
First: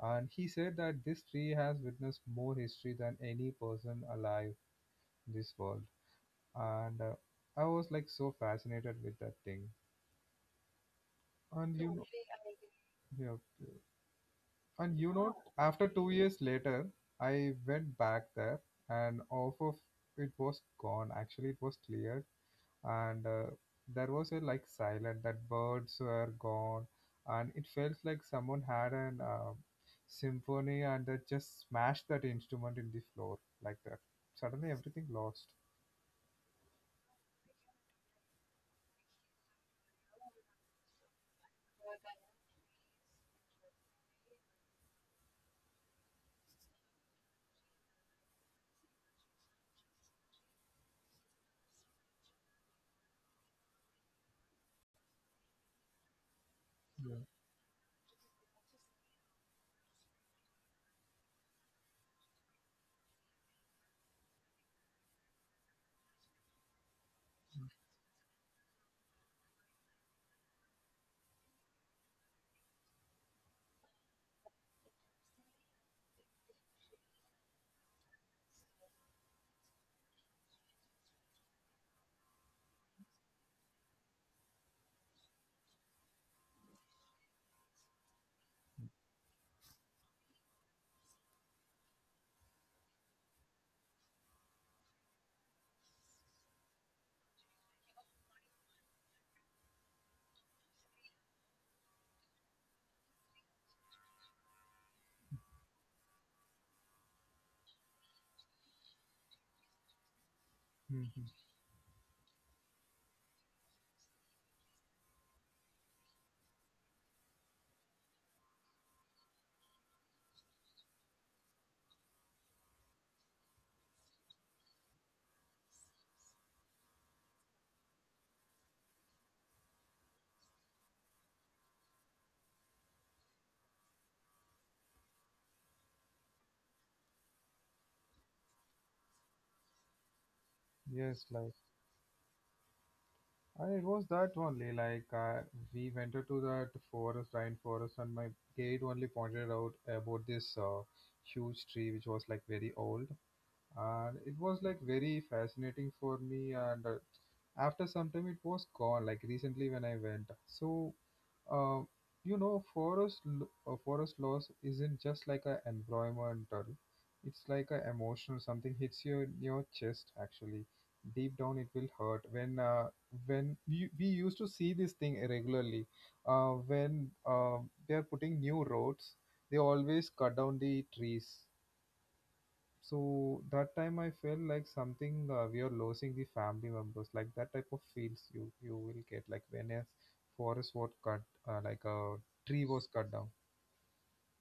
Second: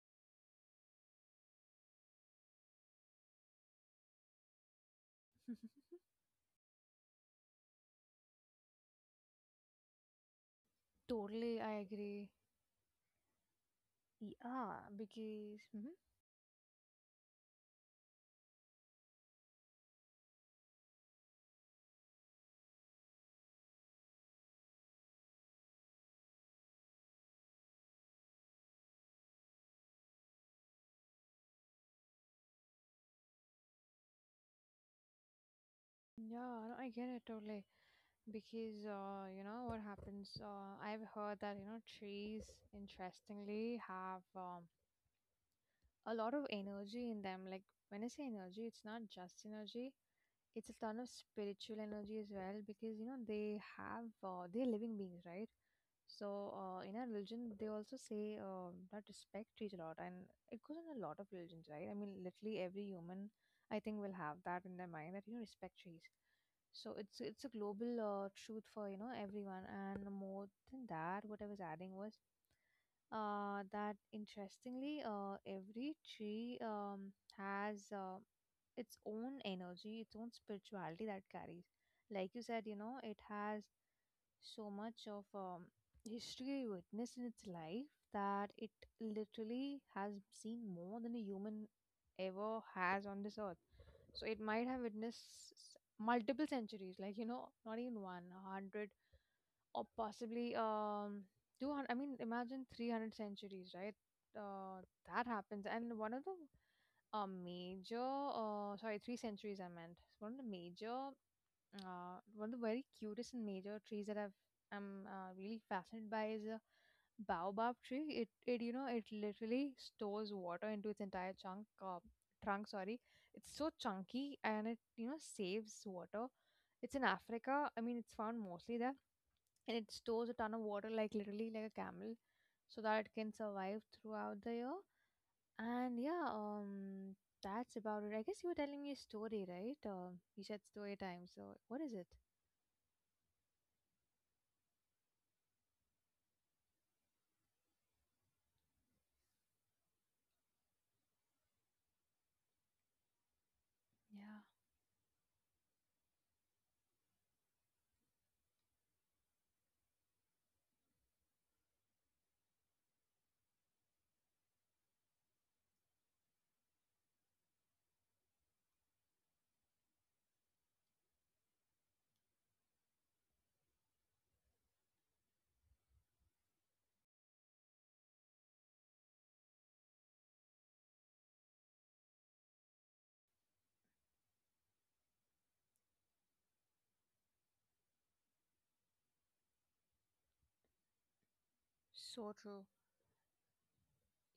S1: And he said that this tree has witnessed more history than any person alive in this world. And I was like so fascinated with that thing.
S2: Totally, I
S1: And you know,
S2: agree.
S1: yeah. Okay.
S2: Yeah,
S1: And you know,
S2: because
S1: after
S2: hmm,
S1: 2 years later, I went back there, and off of it was gone. Actually, it was cleared, and there was a like silent that birds were gone, and it felt like someone had an symphony and they just smashed that instrument in the floor like that. Suddenly, everything lost.
S2: yeah, no, I get it totally. Because you know what happens? I've heard that, you know, trees, interestingly, have a lot of energy in them. Like, when I say energy, it's not just energy. It's a ton of spiritual energy as well, because you know, they have they're living beings, right? So in our
S1: Yeah.
S2: religion they also say um, that respect trees a lot, and it goes in a lot of religions, right? I mean, literally every human, I think, will have that in their mind that, you know, respect trees. So it's a global truth for, you know, everyone. And more than that, what I was adding was that interestingly, every tree has its own energy, its own spirituality that carries. Like you said, you know, it has so much of history witnessed in its life that it literally has seen more than a human ever has on this earth. So it might have witnessed multiple centuries, like, you know, not even one, a hundred or possibly um, 200. I mean, imagine 300 centuries, right? Uh, that happens. And one of the major, uh, sorry, three centuries, I meant. One of the major
S1: Hmm.
S2: uh, one of the very cutest and major trees that I'm really fascinated by is a baobab tree. It, you know, it literally stores water into its entire chunk trunk, sorry. It's so chunky, and it, you know, saves water. It's in Africa, I mean, it's found mostly there. And it stores a ton of water, like, literally like a camel, so that it can survive throughout the year. And yeah, um, that's about it, I guess. You were telling me a story, right? Um, you said story
S1: Yes,
S2: time,
S1: like.
S2: so what is it?
S1: And it was that only. Like we went to that forest, rainforest, and my guide only pointed out about this huge tree which was like very old, and it
S2: Yeah.
S1: was like very fascinating for me. And after some time, it was gone. Like recently when I went, so uh, you know, forest loss isn't just like a environmental; it's like a emotional. Something hits you in your chest. Actually, deep down, it will hurt. When we used to see this thing regularly, when they are putting new roads, they always cut down the trees. So that time I felt like something, we are losing the family members, like that type of feels you will get, like when a forest was cut, like a
S2: So
S1: tree
S2: true.
S1: was cut down.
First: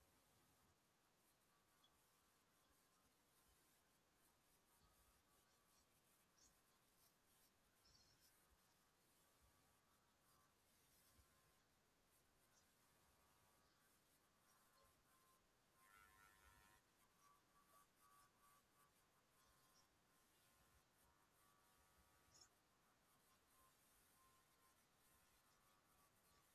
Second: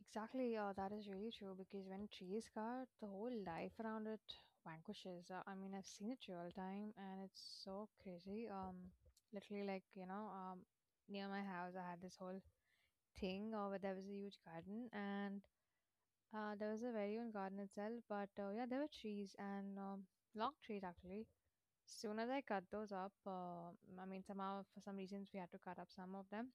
S2: Exactly, yeah, that is really true. Because when trees cut, the whole life around it vanquishes. I mean, I've seen it real time, and it's so crazy. Um, literally, like, you know, um, near my house I had this whole thing where there was a huge garden. And uh, there was a very own garden itself, but yeah, there were trees and long trees actually. Soon as I cut those up, I mean, somehow for some reasons we had to cut up some of them.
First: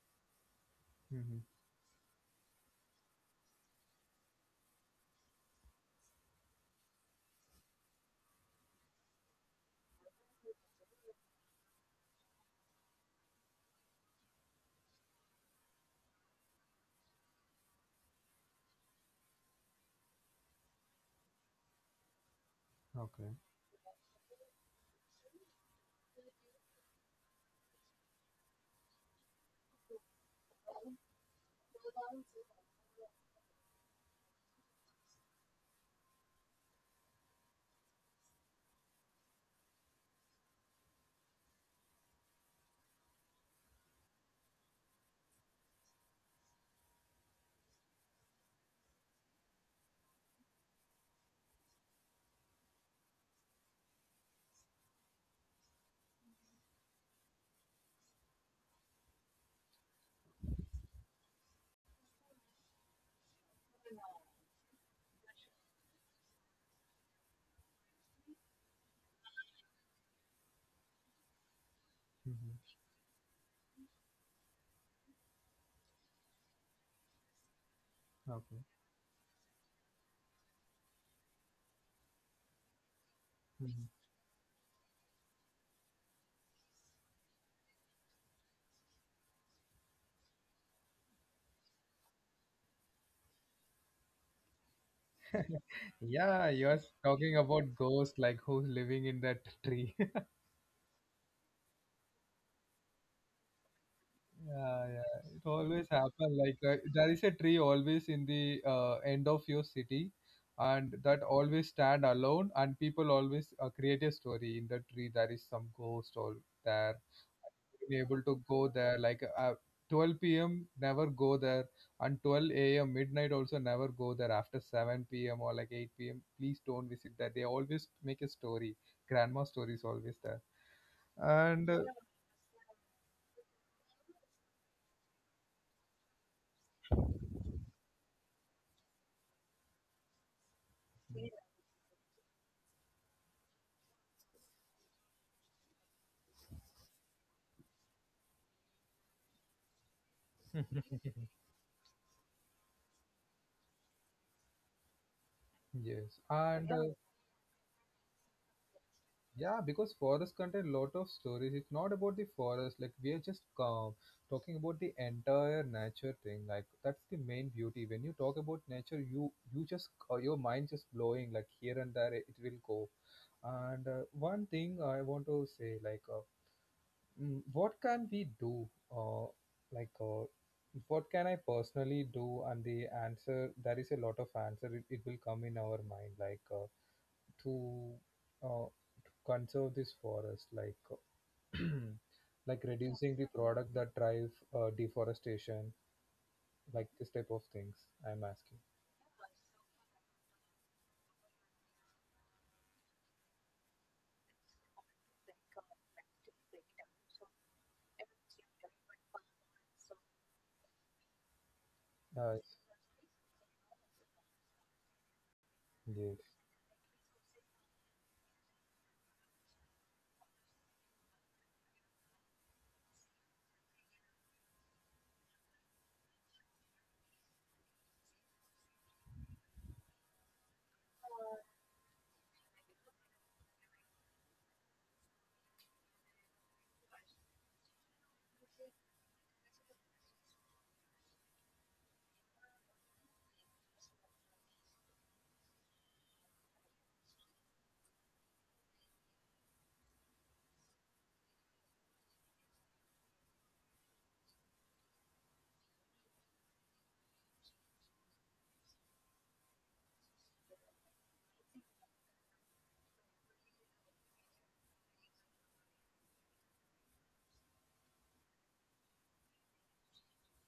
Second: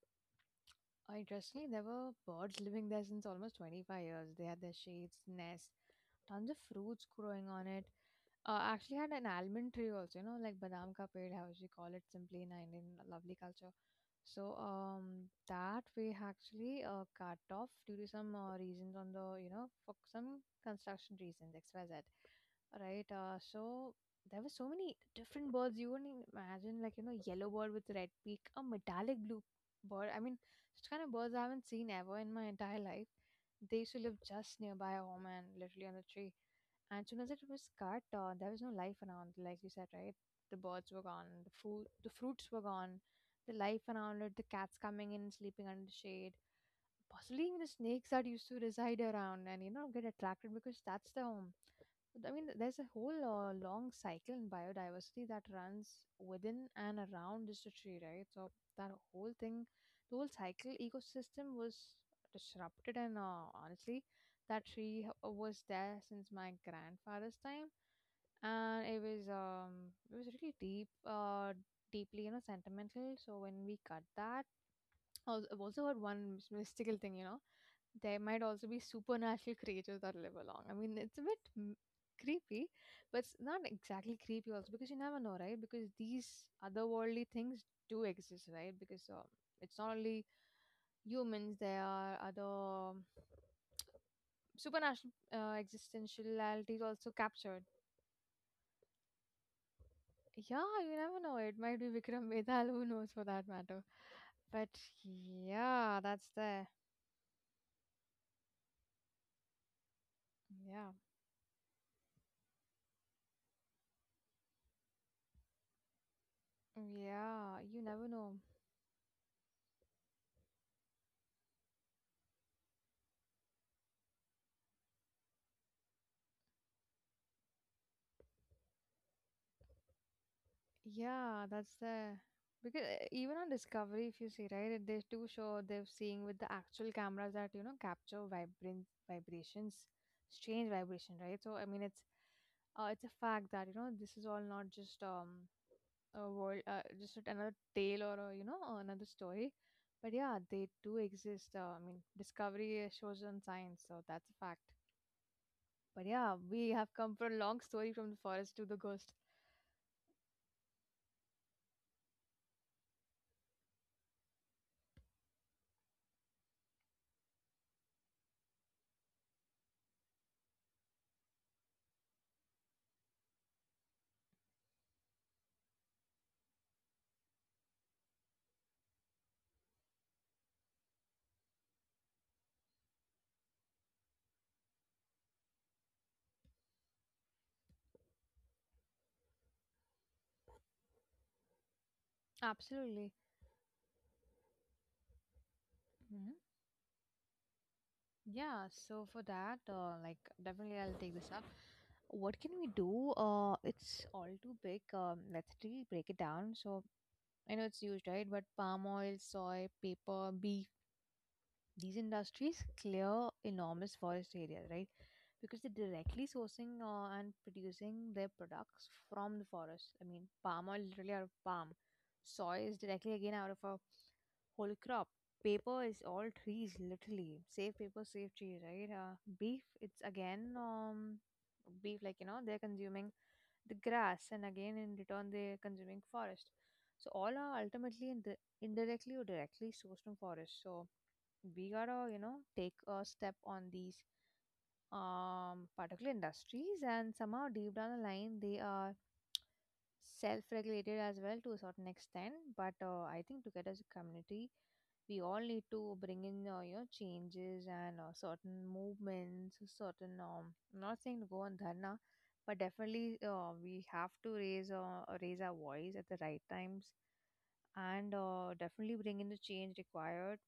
S1: Hmm.
S2: Interestingly, there were birds living there since almost 25 years. They had their shades, nests, tons of fruits growing on it. Actually had an almond tree also, you know, like badam ka ped, how we call it simply in Indian lovely culture. That we actually cut off due to some reasons on for some construction reasons, XYZ, right? Uh,
S1: Okay.
S2: so there were so many different birds. You wouldn't imagine, like, you know, yellow bird with red beak, a metallic blue bird. I mean, such kind of birds I haven't seen ever in my entire life. They used to live just nearby home and literally on the tree. And soon as it was cut, there was no life around, like you said, right? The birds were gone, the food, the fruits were gone, the life around it, the cats coming in, and sleeping under the shade, possibly even the snakes that used to reside around and you know get attracted because that's their home. I mean, there's a whole long cycle in biodiversity that runs within and around this tree, right? So that whole thing, the whole cycle ecosystem was disrupted, and honestly, that was there since my grandfather's time, and it was it was really deep, deeply you know
S1: Hmm.
S2: sentimental. So when we cut that, I've also heard one mystical thing, you know, there might also be
S1: Okay.
S2: supernatural creatures that live along. I mean, it's a bit creepy, but it's not exactly
S1: Hmm.
S2: creepy also because you never know, right? Because these otherworldly things do exist, right? Because it's not only humans, there are other supernatural existentialities
S1: Yeah,
S2: also
S1: you're
S2: captured.
S1: talking about ghost, like who's living in that tree.
S2: Yeah, you never know. It might be Vikram Vedal, who knows for that matter. But
S1: Yeah, yeah. It always
S2: yeah, that's
S1: happen. Like
S2: there.
S1: there is a tree always in the end of your city,
S2: Yeah.
S1: and that always stand alone. And people always create a story in the tree. There is some ghost all there.
S2: Yeah, you
S1: Be
S2: never
S1: able
S2: know.
S1: to go there. Like 12 p.m. never go there, and 12 a.m. midnight also never go there after 7 p.m. or like 8 p.m. Please don't visit that. They always make a story. Grandma story is always there,
S2: Yeah,
S1: and
S2: that's the because even on Discovery, if you see, right, they do show they're seeing with the actual cameras that you know capture vibrant vibrations, strange vibration, right? So I mean, it's a fact that you know this is all not just a world, just not another tale or a, you know, another story, but yeah, they do exist. I mean, Discovery shows on science, so that's a fact. But
S1: yes,
S2: yeah,
S1: and
S2: we have come for a long story from the forest to the ghost.
S1: yeah, because forest contain lot of stories. It's not about the forest, like we are just talking about the entire nature thing. Like that's the main beauty. When you talk about nature, you just your mind just blowing like here and there. It will go. And one thing I want to say, like, what can we do? Uh, like, what can I personally do? And the answer, there is a lot of answer. It will come in our mind, like to uh, conserve this forest, like like
S2: Absolutely.
S1: reducing the product that drive deforestation,
S2: Hmm.
S1: like this type of things. I'm asking.
S2: Yeah, so for that, like definitely I'll take this up. What can we do? It's all too big. Let's really break it down. So I know it's used, right? But palm oil, soy, paper, beef, these
S1: Uh,
S2: industries clear enormous forest areas, right? Because they're
S1: yes.
S2: directly sourcing and producing their products from the forest. I mean, palm oil literally out of palm, soy is directly again out of a whole crop. Paper is all trees, literally. Save paper, save tree, right? Beef, it's again beef, like you know, they're consuming the grass, and again in return they're consuming forest. So all are ultimately indirectly or directly sourced from forest. So we gotta you know take a step on these particular industries and somehow deep down the line they are self-regulated as well to a certain extent, but I think together as a community we all need to bring in you know changes and certain movements, certain um, I'm not saying to go on dharna, but definitely we have to raise our voice at the right times and definitely bring in the change required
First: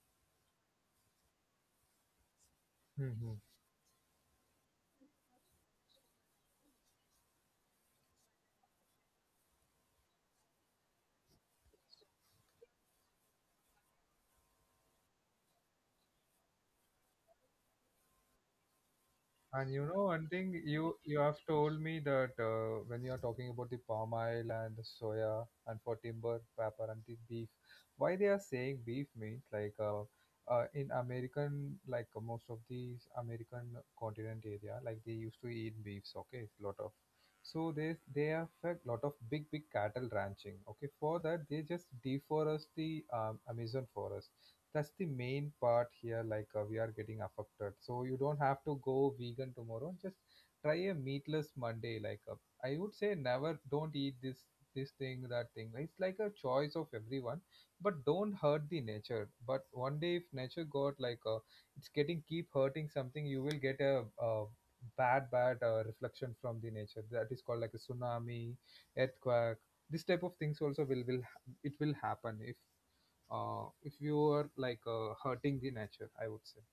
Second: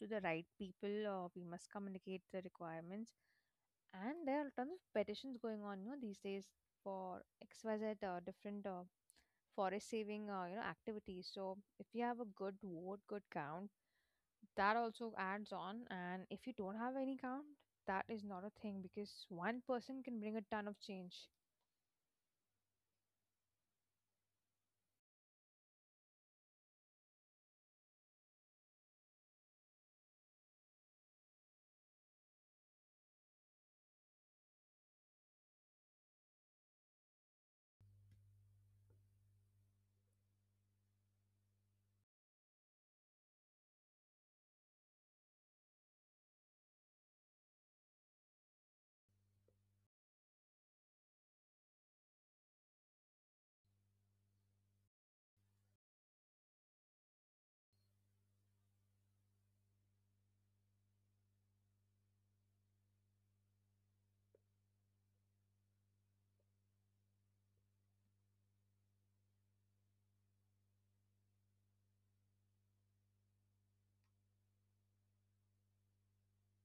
S2: to the right people. We must communicate the requirements,
S1: Mm-hmm.
S2: and there are tons of petitions going on, you know, these days for XYZ different forest saving, you know, activities. So if you have a good vote, good count, that also adds on. And if you don't have any count, that is not a thing because one
S1: And you know
S2: person can
S1: one
S2: bring a
S1: thing,
S2: ton of
S1: you
S2: change.
S1: have told me that when you are talking about the palm oil and the soya and for timber, pepper and the beef, why they are saying beef means, like in American like most of these American continent area like they used to eat beefs, okay, lot of, so they have a lot of big big cattle ranching, okay, for that they just deforest the Amazon forest. That's the main part here, like we are getting affected. So you don't have to go vegan tomorrow, just try a meatless Monday. Like I would say never, don't eat this thing that thing, it's like a choice of everyone, but don't hurt the nature. But one day if nature got like it's getting keep hurting something, you will get a, bad bad reflection from the nature, that is called like a tsunami, earthquake, this type of things also it will happen if you are like hurting the nature, I would say.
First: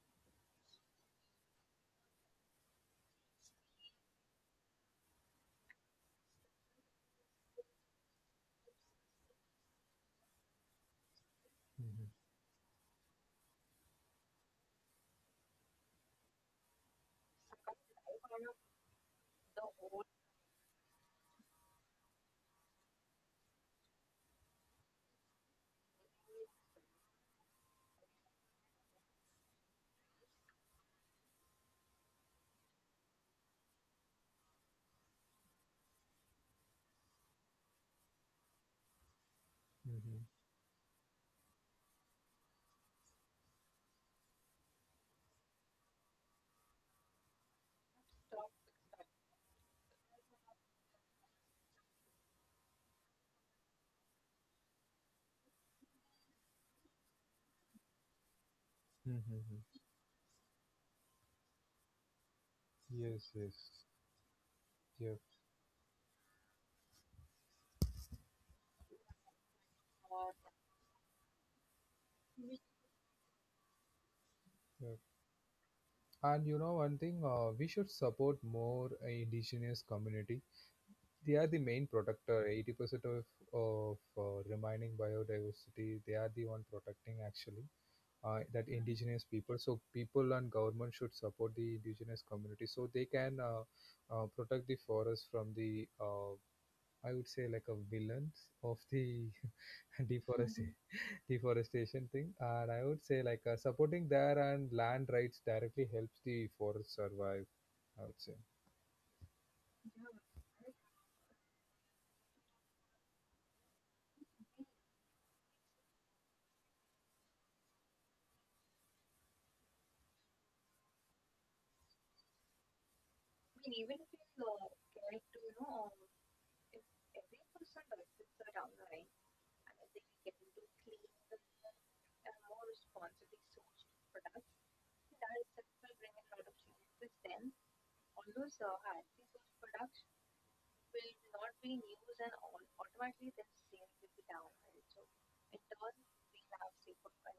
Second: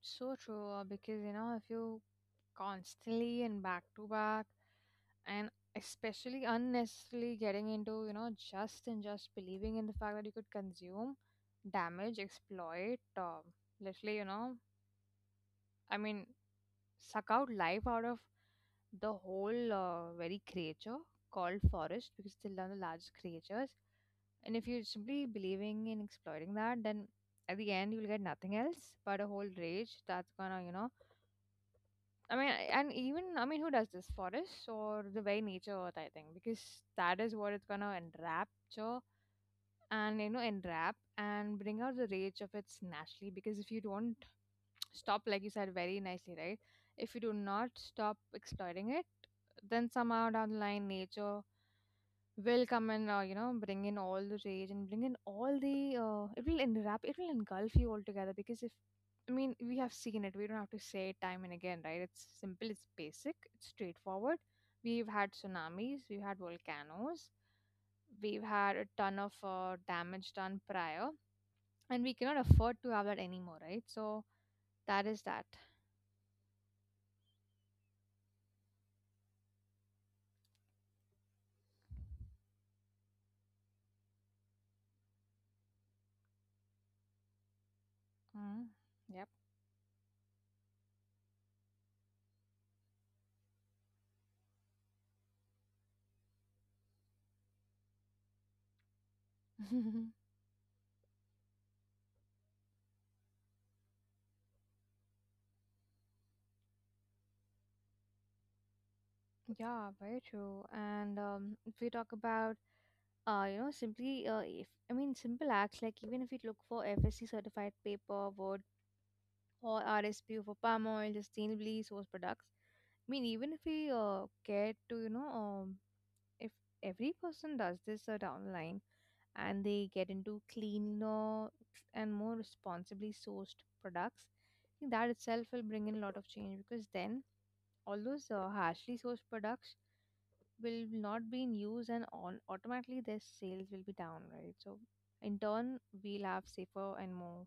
S2: So true, because you know, if you constantly and back to back and especially unnecessarily getting into you know just and just believing in the fact that you could consume,
S1: Mm-hmm.
S2: damage, exploit literally you know, I mean, suck out life out of the whole very creature called forest, because it's one of the largest creatures. And if you're simply believing in exploiting that, then at the end you'll get nothing else but a whole rage that's gonna you know, I mean, and even I mean, who does this? Forests or the very nature earth? I think because that is what it's gonna enrapture and you know enwrap and bring out the rage of its naturally. Because if you don't stop, like you said very nicely, right? If you do not stop exploiting it, then somehow down the line, nature will come and you know bring in all the rage and bring in all the it will enwrap, it will engulf you altogether. Because if, I
S1: Mm-hmm.
S2: mean, we have
S1: Mm-hmm.
S2: seen it, we don't have to say it time and again, right? It's simple, it's basic,
S1: Yes,
S2: it's
S1: yes.
S2: straightforward. We've had
S1: Yep,
S2: tsunamis, we've had volcanoes, we've had a ton of damage done prior, and we cannot afford to have that anymore, right? So that
S1: yep.
S2: is that.
S1: And you know one thing, we should support more indigenous community. They are the main protector. 80% of remaining biodiversity, they are the one protecting actually,
S2: Mm.
S1: that
S2: Yep.
S1: indigenous people. So people and government should support the indigenous community so they can protect the forest from the, I would say like a villains of the deforestation, deforestation thing, and I would say like supporting there and land rights directly helps the forest survive, I would say.
S2: yeah, very true. And if we talk about you know simply, if, I mean, simple acts like, even if you look for FSC certified paper wood or RSPO for palm oil, sustainably sourced products, I mean, even if we care to you know if every person does this down the line and they get into cleaner and more responsibly sourced products, I think that itself will bring in a lot of change, because then all those harshly sourced products will not be in use, and on automatically their sales will be down, right? So in turn, we'll have safer and more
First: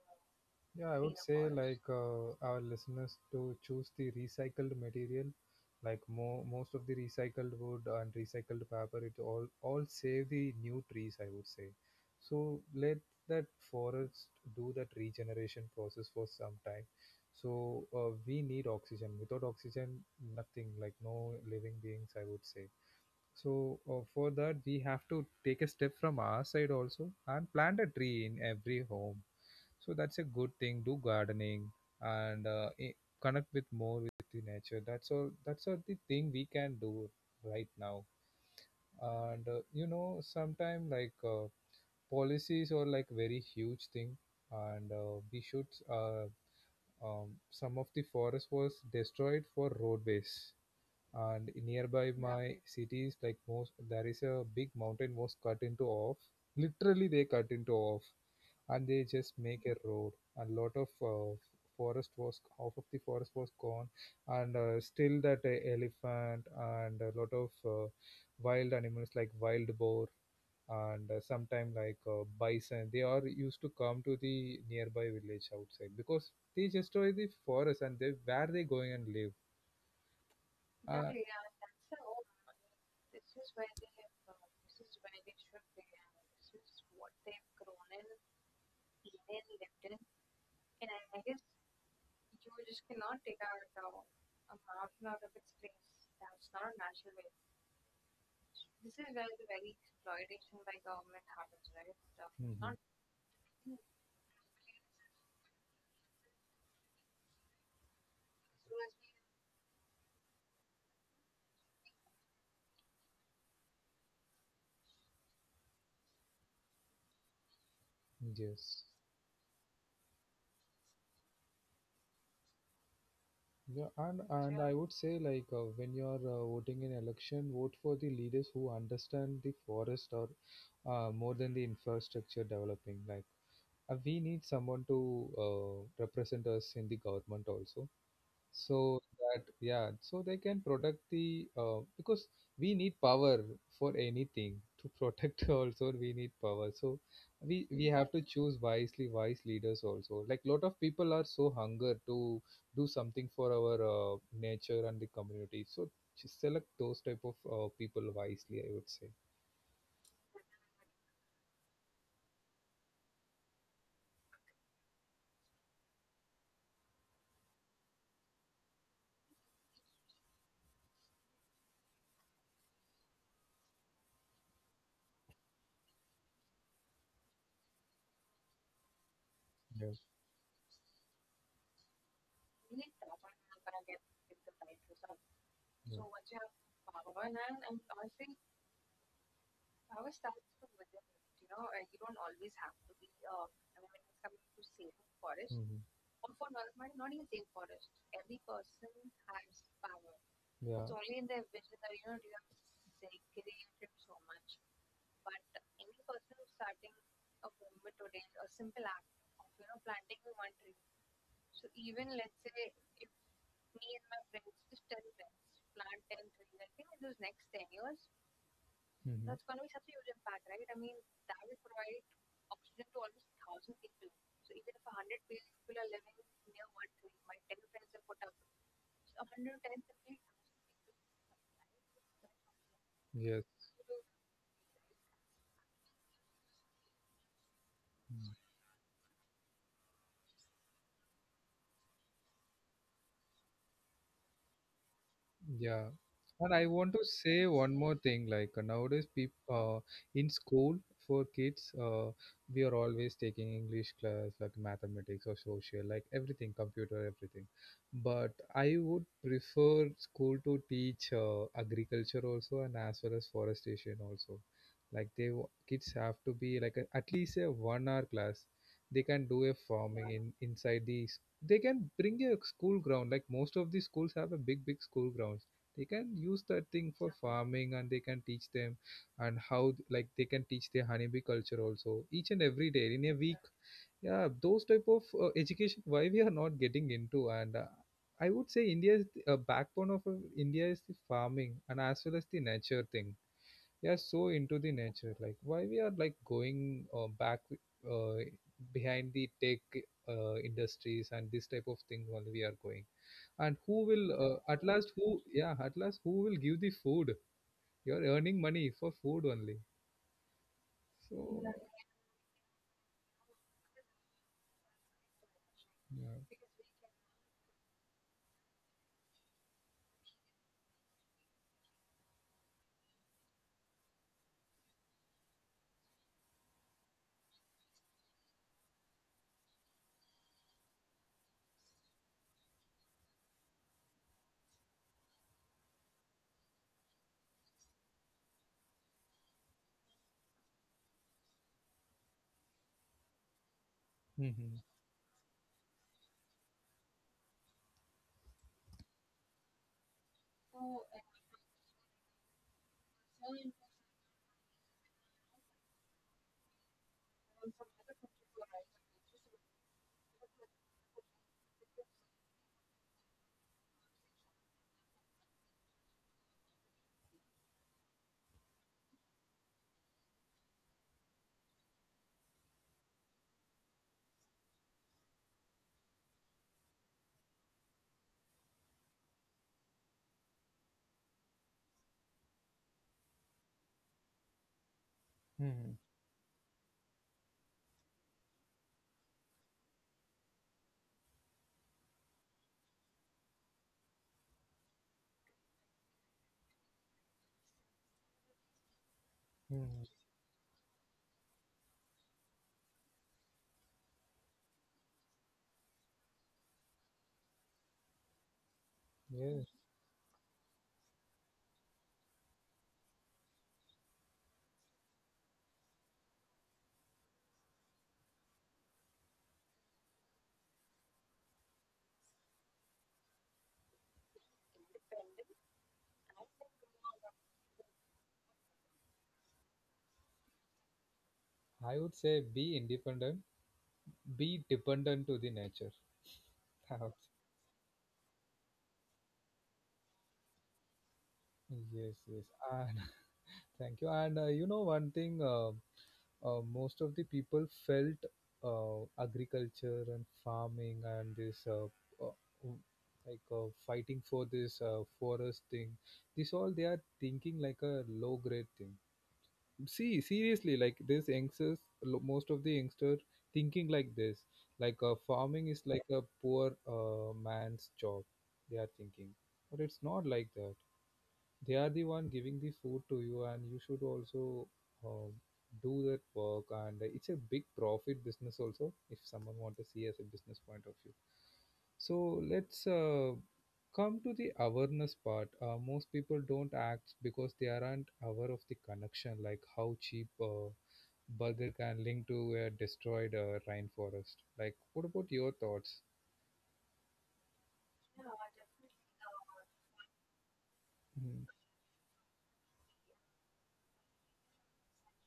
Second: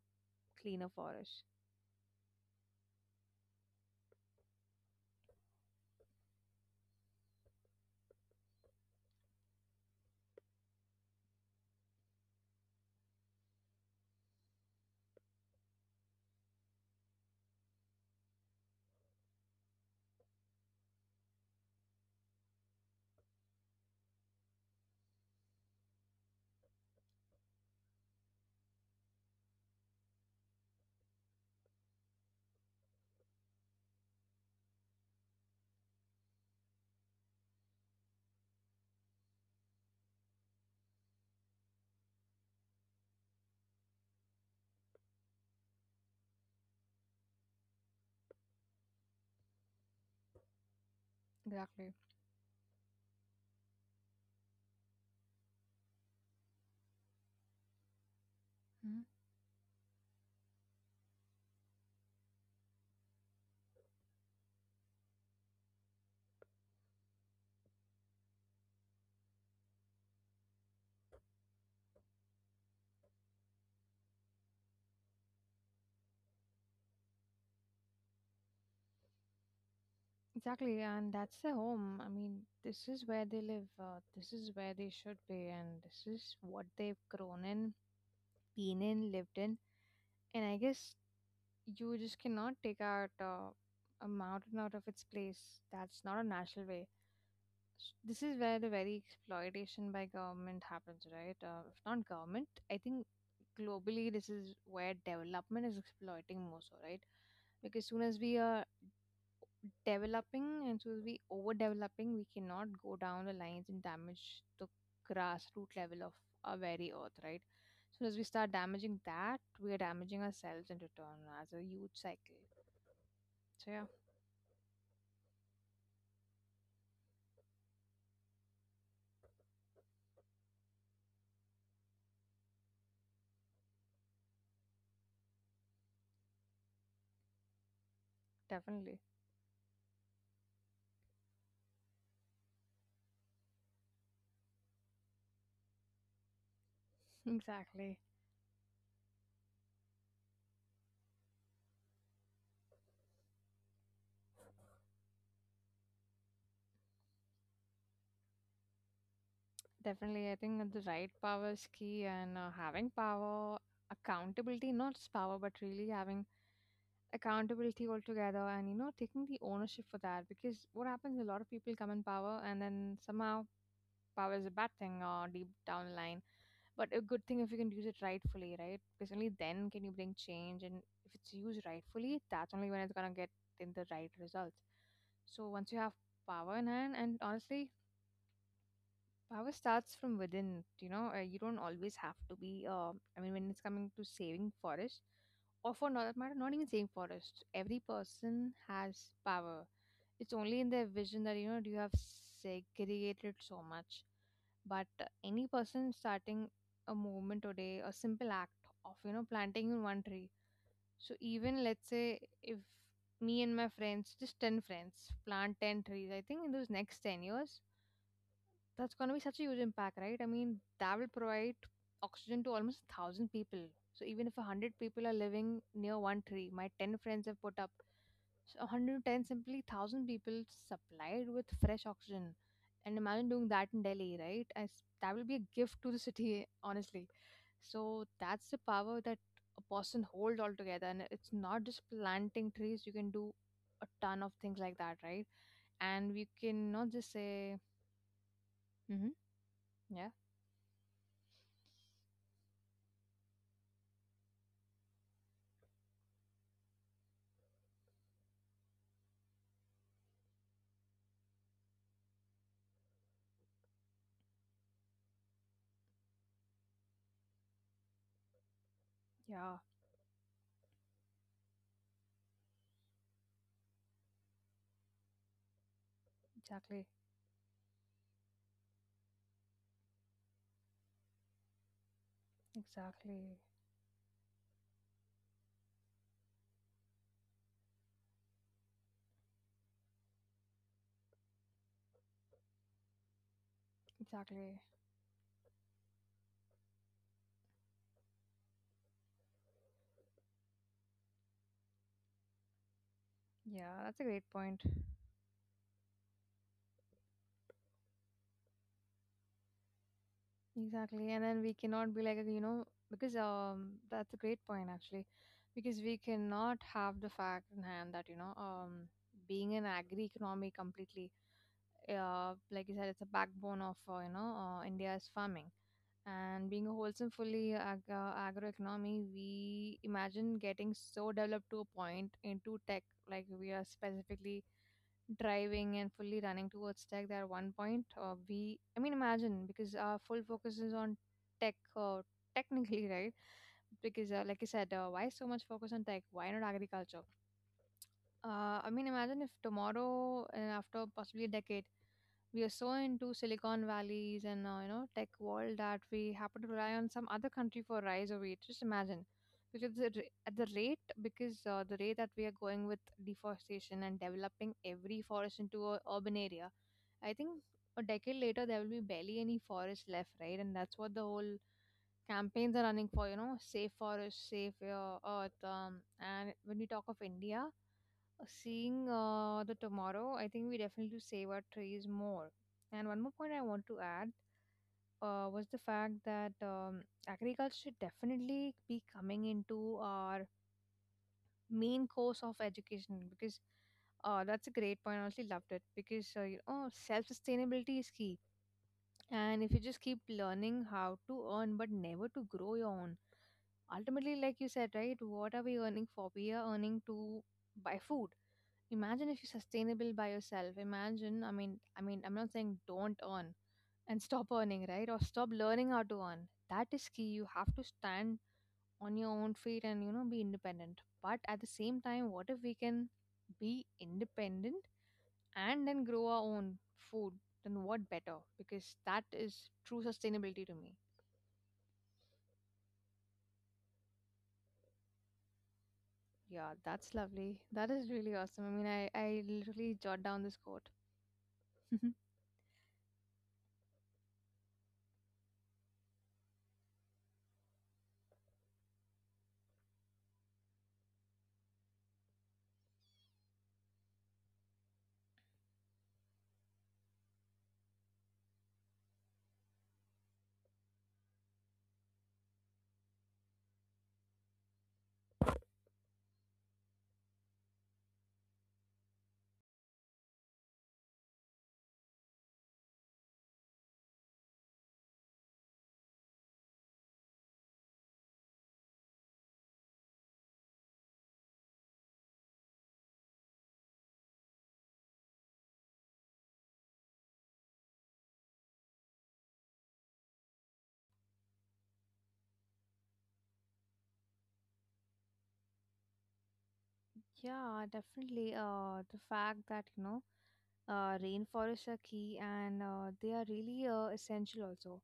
S2: cleaner
S1: Yeah, I Clean would up say
S2: forests.
S1: all. Like our listeners to choose the recycled material, like most of the recycled wood and recycled paper, it all save the new trees, I would say, so let that forest do that regeneration process for some time. So we need oxygen. Without oxygen, nothing. Like no living beings, I would say. So for that, we have to take a step from our side also and plant a tree in every home. So that's a good thing. Do gardening and connect with more with the nature. That's all. That's all the thing we can do right now. And sometimes like policies are like very huge thing, and we should. Some of the forest was destroyed for roadways, and
S2: Exactly.
S1: nearby my cities, like most, there is a big mountain was cut into off. Literally they cut into off, and they
S2: Mhm.
S1: just make a road, and lot of forest was — half of the forest was gone, and still that elephant and a lot of wild animals like wild boar, and sometime like bison, they are used to come to the nearby village outside because they destroy the forest, and they — where they going and live.
S2: Exactly.
S1: uh,
S2: And that's their home. I mean, this is where they live. This is where they should be. And this is what they've grown in, been in, lived in. And I guess you just cannot take out a mountain out of its place. That's not a natural way. This is where the very exploitation by government happens, right? If not government,
S1: mhm.
S2: I think globally this is where development is exploiting more so, right? Because soon as we are developing and soon as we overdeveloping, we cannot go down the lines and damage the grassroots level of our very earth, right? Soon as we start
S1: Yes.
S2: damaging that, we are damaging ourselves in return as a huge cycle. So
S1: Yeah,
S2: yeah,
S1: and I would say, like, when you're voting in election, vote for the leaders who understand the forest, or more than the infrastructure developing. Like, we need someone to represent us in the government also. So
S2: definitely.
S1: that, yeah, so they can protect the, because we need power for anything to protect also. We need power, so we
S2: exactly.
S1: have to choose wisely — wise leaders also. Like, lot of people are so hunger to do something for our nature and the community, so just select those type of people wisely, I would say.
S2: Definitely, I think that the right power is key, and having power, accountability, not just power, but really having accountability altogether and, you know, taking the ownership for that. Because what happens, a lot of people come in power, and then somehow power is a bad thing or deep down the line. But a good thing if you can use it rightfully, right? Because only then can
S1: Yeah,
S2: you bring change. And if it's used rightfully, that's only when it's going to get in the right results. So once you
S1: yeah.
S2: have power in hand, and honestly, power starts from within, you know, you don't always have to be, I mean, when it's coming to saving forest, or
S1: Hmm.
S2: for not that matter, not even saving forest. Every person has power. It's only in their
S1: Yeah.
S2: vision that you know you have segregated so much. But any person starting a movement today, a simple act of you know planting in one tree. So even let's say if me and my friends, just 10 friends, plant 10 trees, I think in those next 10 years, that's going to be such
S1: Mhm.
S2: a huge impact, right? I mean, that will provide oxygen to almost a thousand people. So even if a hundred people are living near one tree, my ten friends have put up, so 110 simply thousand people supplied with fresh oxygen. And imagine doing
S1: Yes.
S2: that in Delhi, right? As that will be a gift to the city, honestly. So that's
S1: Mm.
S2: the power that a person holds altogether. And it's not just planting trees; you can do a ton of things like that, right?
S1: Yeah.
S2: And we
S1: And I
S2: cannot just
S1: want to
S2: say,
S1: say one more thing. Like,
S2: mm-hmm,
S1: nowadays, people,
S2: yeah.
S1: in school, for kids, we are always taking English class, like mathematics or social, like everything, computer, everything. But I would prefer school to teach agriculture also, and as well as forestation also. Like kids have to be like a, at least a 1 hour class. They can do a
S2: Yeah,
S1: farming in — inside the — they can bring a school ground, like most of the schools have a big big school grounds, they can use that thing
S2: exactly.
S1: for farming, and they can teach them, and how — like they can teach their honeybee culture also, each and every day in a week.
S2: Exactly.
S1: Yeah, those type of education, why we are not getting into? And I would say India is the backbone of India is the farming and as well as the nature thing. We are so into the
S2: Exactly.
S1: nature, like, why we are like going back, behind the tech industries, and this type of things only we are going. And who
S2: Yeah,
S1: will
S2: that's a great
S1: at
S2: point.
S1: last — who — yeah, at last, who will give the food? You're earning money for food only,
S2: Exactly.
S1: so.
S2: And then we cannot be like, you know, because that's a great point actually. Because we
S1: Yeah.
S2: cannot have the fact in hand that, you know, being an agri economy completely, like you said, it's a backbone of you know India's farming. And being a wholesome, fully agroeconomy, we imagine getting so developed to a point into tech, like we are specifically driving and fully running towards tech there at one point we I mean imagine because our full focus is on tech technically right? Because
S1: Hmm.
S2: like I said, why so much focus on tech, why not agriculture? I mean, imagine if tomorrow, after possibly a decade, we are so into Silicon Valleys and you know, tech world that we happen to rely on some other country for rise of it. Just imagine, because at the rate, because the rate that we are going with deforestation and developing every forest into a urban area, I think a decade later there will be barely any forest left, right? And that's what the whole campaigns are running for, you know, safe forest, safe earth, and when we talk of india seeing the tomorrow, I think we definitely save our trees more. And one more point I want to add was
S1: Hmm.
S2: the fact that agriculture should definitely be coming into our main course of education because that's a great point. I honestly loved it because you know, self sustainability is key. And if you
S1: Hmm.
S2: just keep learning how to earn but never to grow your own, ultimately like you said, right, what are we earning for? We are earning to buy food. Imagine if you're
S1: Yes.
S2: sustainable by yourself. Imagine, I mean, I'm not saying don't earn and stop earning, right, or stop learning how to earn. That is key. You have to stand on your own feet and you know be independent, but at the same time, what if we can be independent and then grow our own food, then what better? Because that is true sustainability to me.
S1: I would say, be independent, be dependent to the nature.
S2: Yeah, that's lovely. That is really awesome. I mean, I literally jot down this quote.
S1: Yes, yes. And thank you. And you know, one thing, most of the people felt agriculture and farming and this, uh, w- like, fighting for this forest thing. This all they are thinking like a low grade thing. See, seriously, like this youngsters, most of the youngsters thinking like this, like, farming is like a poor man's job. They are thinking, but it's not like that. They are the one giving the food to you, and you should also um, do that work. And it's a big profit business also, if someone want to see as a business point of view. So let's come to the awareness part. Most people don't act because they aren't aware of the connection, like how cheap burger can link to a destroyed rainforest. Like, what about your thoughts?
S2: Yeah, definitely. The fact that, you know,
S1: Mm.
S2: rainforests are key and they are really essential also.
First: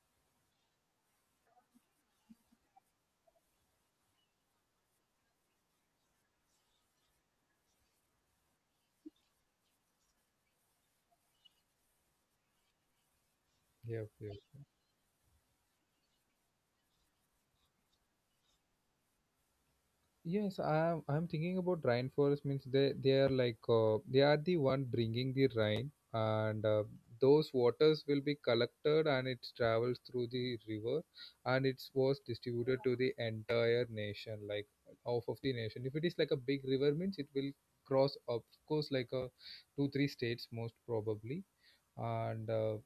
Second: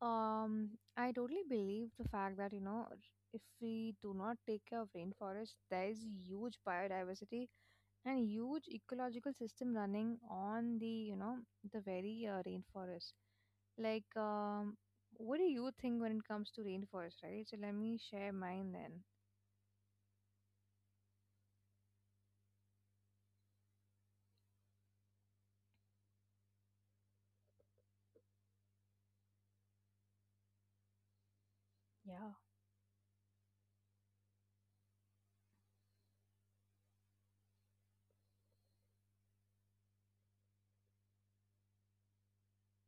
S2: Um, I totally believe the fact that, you know, if we do not take care of rainforests, there is huge biodiversity and huge ecological system running on the you know the very rainforest,
S1: Yeah,
S2: like
S1: yeah.
S2: what do you think when it comes to rainforest, right? So let me share mine then.
S1: Yes, I'm thinking about rainforest means, they are like, they are the one bringing the rain, and those waters will be collected, and it travels through the river, and it was
S2: Yeah.
S1: distributed to the entire nation, like half of the nation. If it is like a big river means, it will cross, of course, like a two three states most probably, and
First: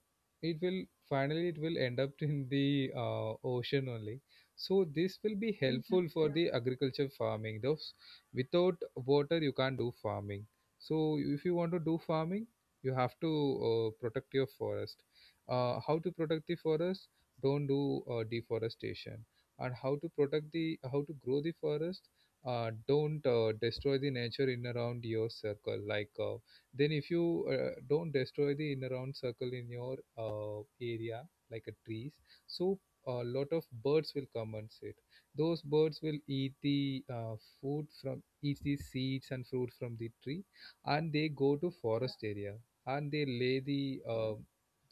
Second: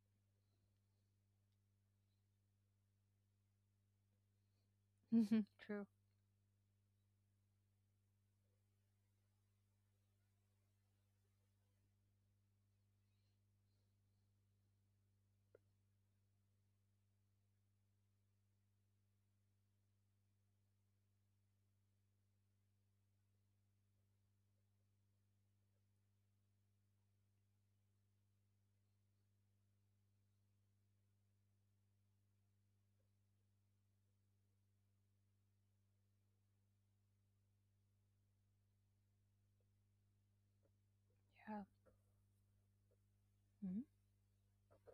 S1: it will — finally it will end up in the ocean only. So this will be — Mhm. —
S2: True.
S1: helpful for the agriculture farming, those — without water you can't do farming. So if you want to do farming, you have to protect your forest. How to protect the forest? Don't do deforestation. And how to protect the — how to grow the forest, don't destroy the nature in around your circle. Like, then if you don't destroy the inner round circle in your area, like a trees, so a lot of birds will come and sit. Those birds will eat the food from — eat the seeds and fruit from the tree, and they go
S2: Yeah.
S1: to forest area, and they lay
S2: Hmm.
S1: the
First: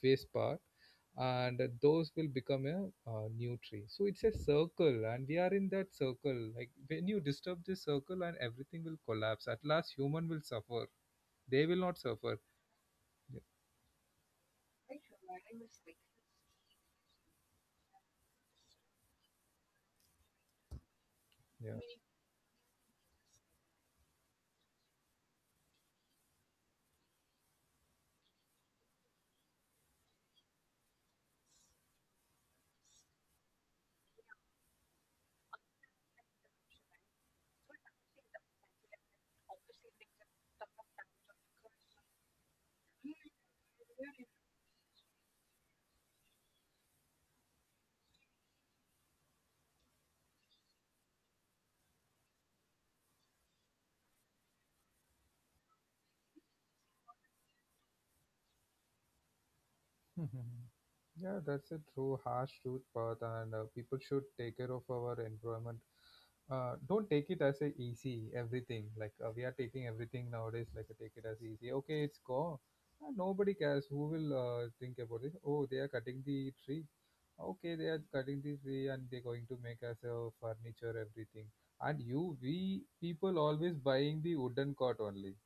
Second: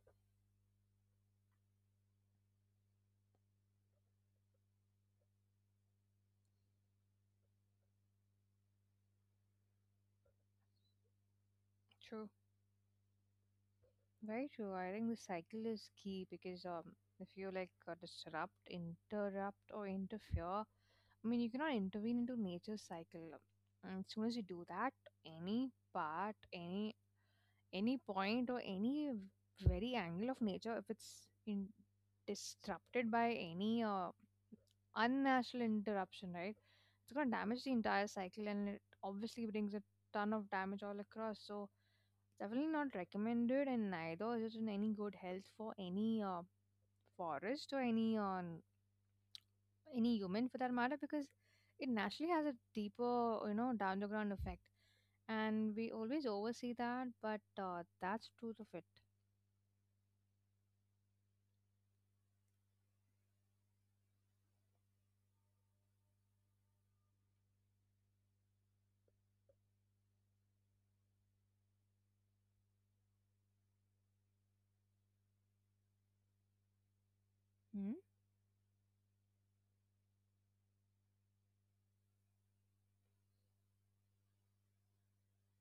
S1: waste part, and those will become a new tree. So it's a circle, and we are in that circle. Like, when you disturb this circle, and everything will collapse. At last human will suffer. They will not
S2: True,
S1: suffer. Yeah.
S2: very true. I think the cycle is key because if you like disrupt, interrupt, or interfere, I mean, you cannot
S1: Yeah.
S2: intervene into nature's cycle. And as soon as you do that, any part, any point or any very angle of nature, if it's in, disrupted by any unnatural interruption, right, it's going to damage the entire cycle and it obviously brings a ton of damage all across, so definitely not recommended and neither is it in any good health for any forest or any on any human for that matter because it naturally has a deeper you know down the ground effect and we always oversee that, but that's truth of it.
S1: Yeah, that's a true harsh truth, Path, and people should take care of our environment. Don't take it as a easy everything. Like, we are taking everything nowadays, like, take it as easy. Okay, it's gone. Nobody cares. Who will think about it? Oh, they are cutting the tree. Okay,
S2: Hmm?
S1: they are cutting the tree and they're going to make us a furniture, everything. And you — we people always buying the wooden cot only.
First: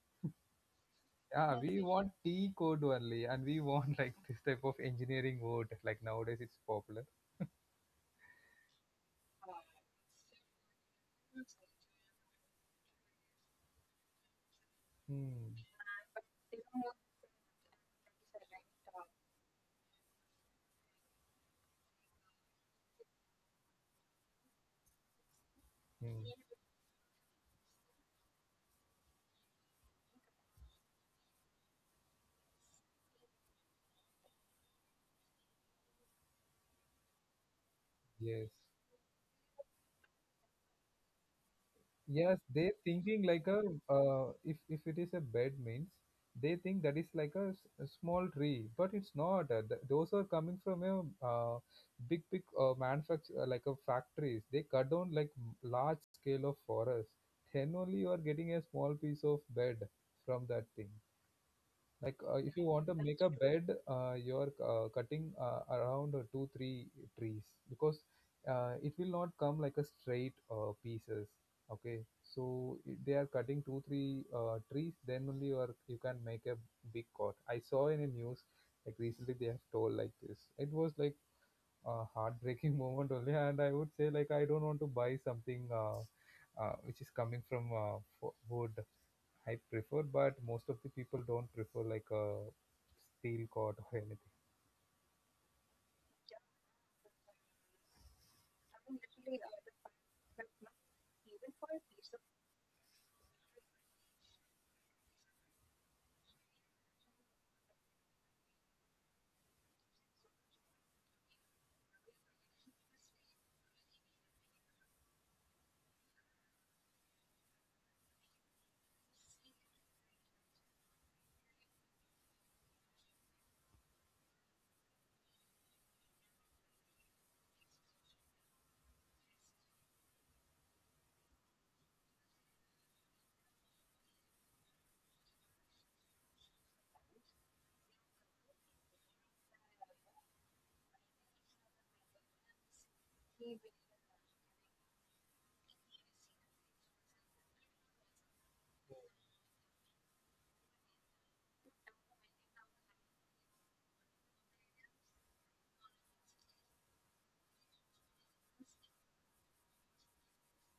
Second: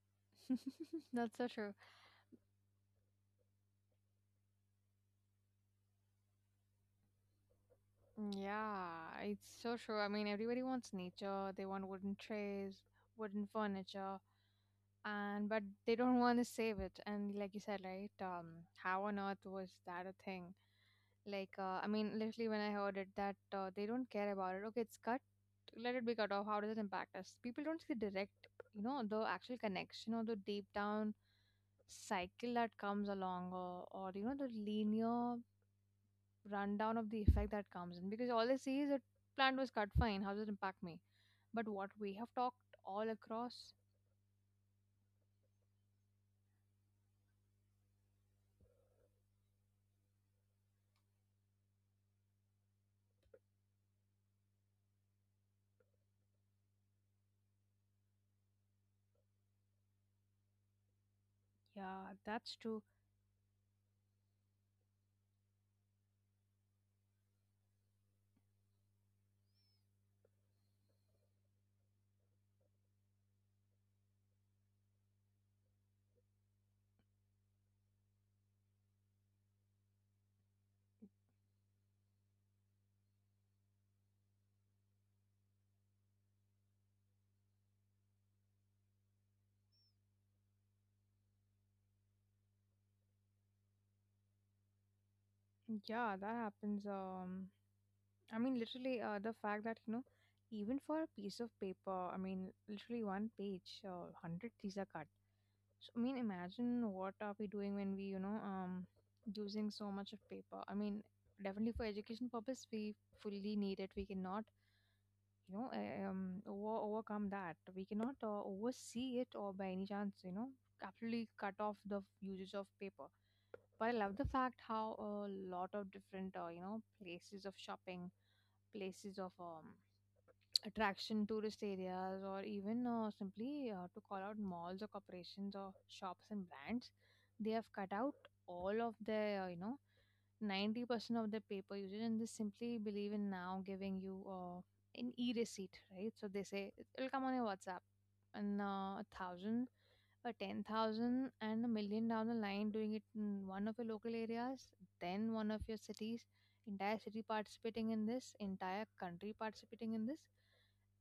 S2: That's so
S1: Yeah,
S2: true.
S1: want t code only, and we want like this type of engineering word, like nowadays it's popular.
S2: Yeah, it's so true. I mean, everybody wants nature. They want wooden trays, wooden furniture, and
S1: Hmm.
S2: but they don't want to save it. And like you said, right? How on earth was that a thing? Like, I mean, literally when I heard it, that they don't care about it. Okay, it's cut. Let it be
S1: Hmm.
S2: cut off. How does it impact us? People don't see the direct, you know, the actual connection or the deep down cycle that comes along, or you know, the linear rundown of the effect that comes in because all
S1: Yes,
S2: they see is a plant was cut, fine, how does it impact me? But what we have
S1: yes,
S2: talked
S1: they
S2: all
S1: thinking like a,
S2: across.
S1: if it is a bed means, they think that is like a, a small tree, but it's not, those are coming from a uh, big big manufacture, like a factories they cut down, like large scale of forest. Then only you are getting a small piece of bed from that thing.
S2: Yeah,
S1: Like, if
S2: that's
S1: you want
S2: true.
S1: to make a bed, you're cutting around two three trees, because it will not come like a straight pieces, okay? So, they are cutting two three trees, then only you are — you can make a big cot. I saw in a news, like recently they have told like this, it was like a heartbreaking moment only. And I would say, like, I don't want to buy something, which is coming from wood. I prefer, but most of the people don't prefer, like a steel cord or anything.
S2: Yeah, that happens. I mean, literally the fact that you know, even for a piece of paper, I mean literally one page 100 trees are cut. So I mean imagine what are we doing when we you know using so much of paper. I mean definitely for education purpose we fully need it, we cannot you know overcome that. We cannot oversee it or by any chance, you know, absolutely cut off the usage of paper. But I love the fact how a lot of different you know, places of shopping, places of attraction, tourist areas, or even simply to call out malls or corporations or shops and brands, they have cut out all of their you know 90% of the paper usage and they simply believe in now giving you an e-receipt, right? So they say it'll come on your WhatsApp. And 1,000, a 10,000, and a million down the line doing it in one of your local areas, then one of your cities, entire city participating in this, entire country participating in this,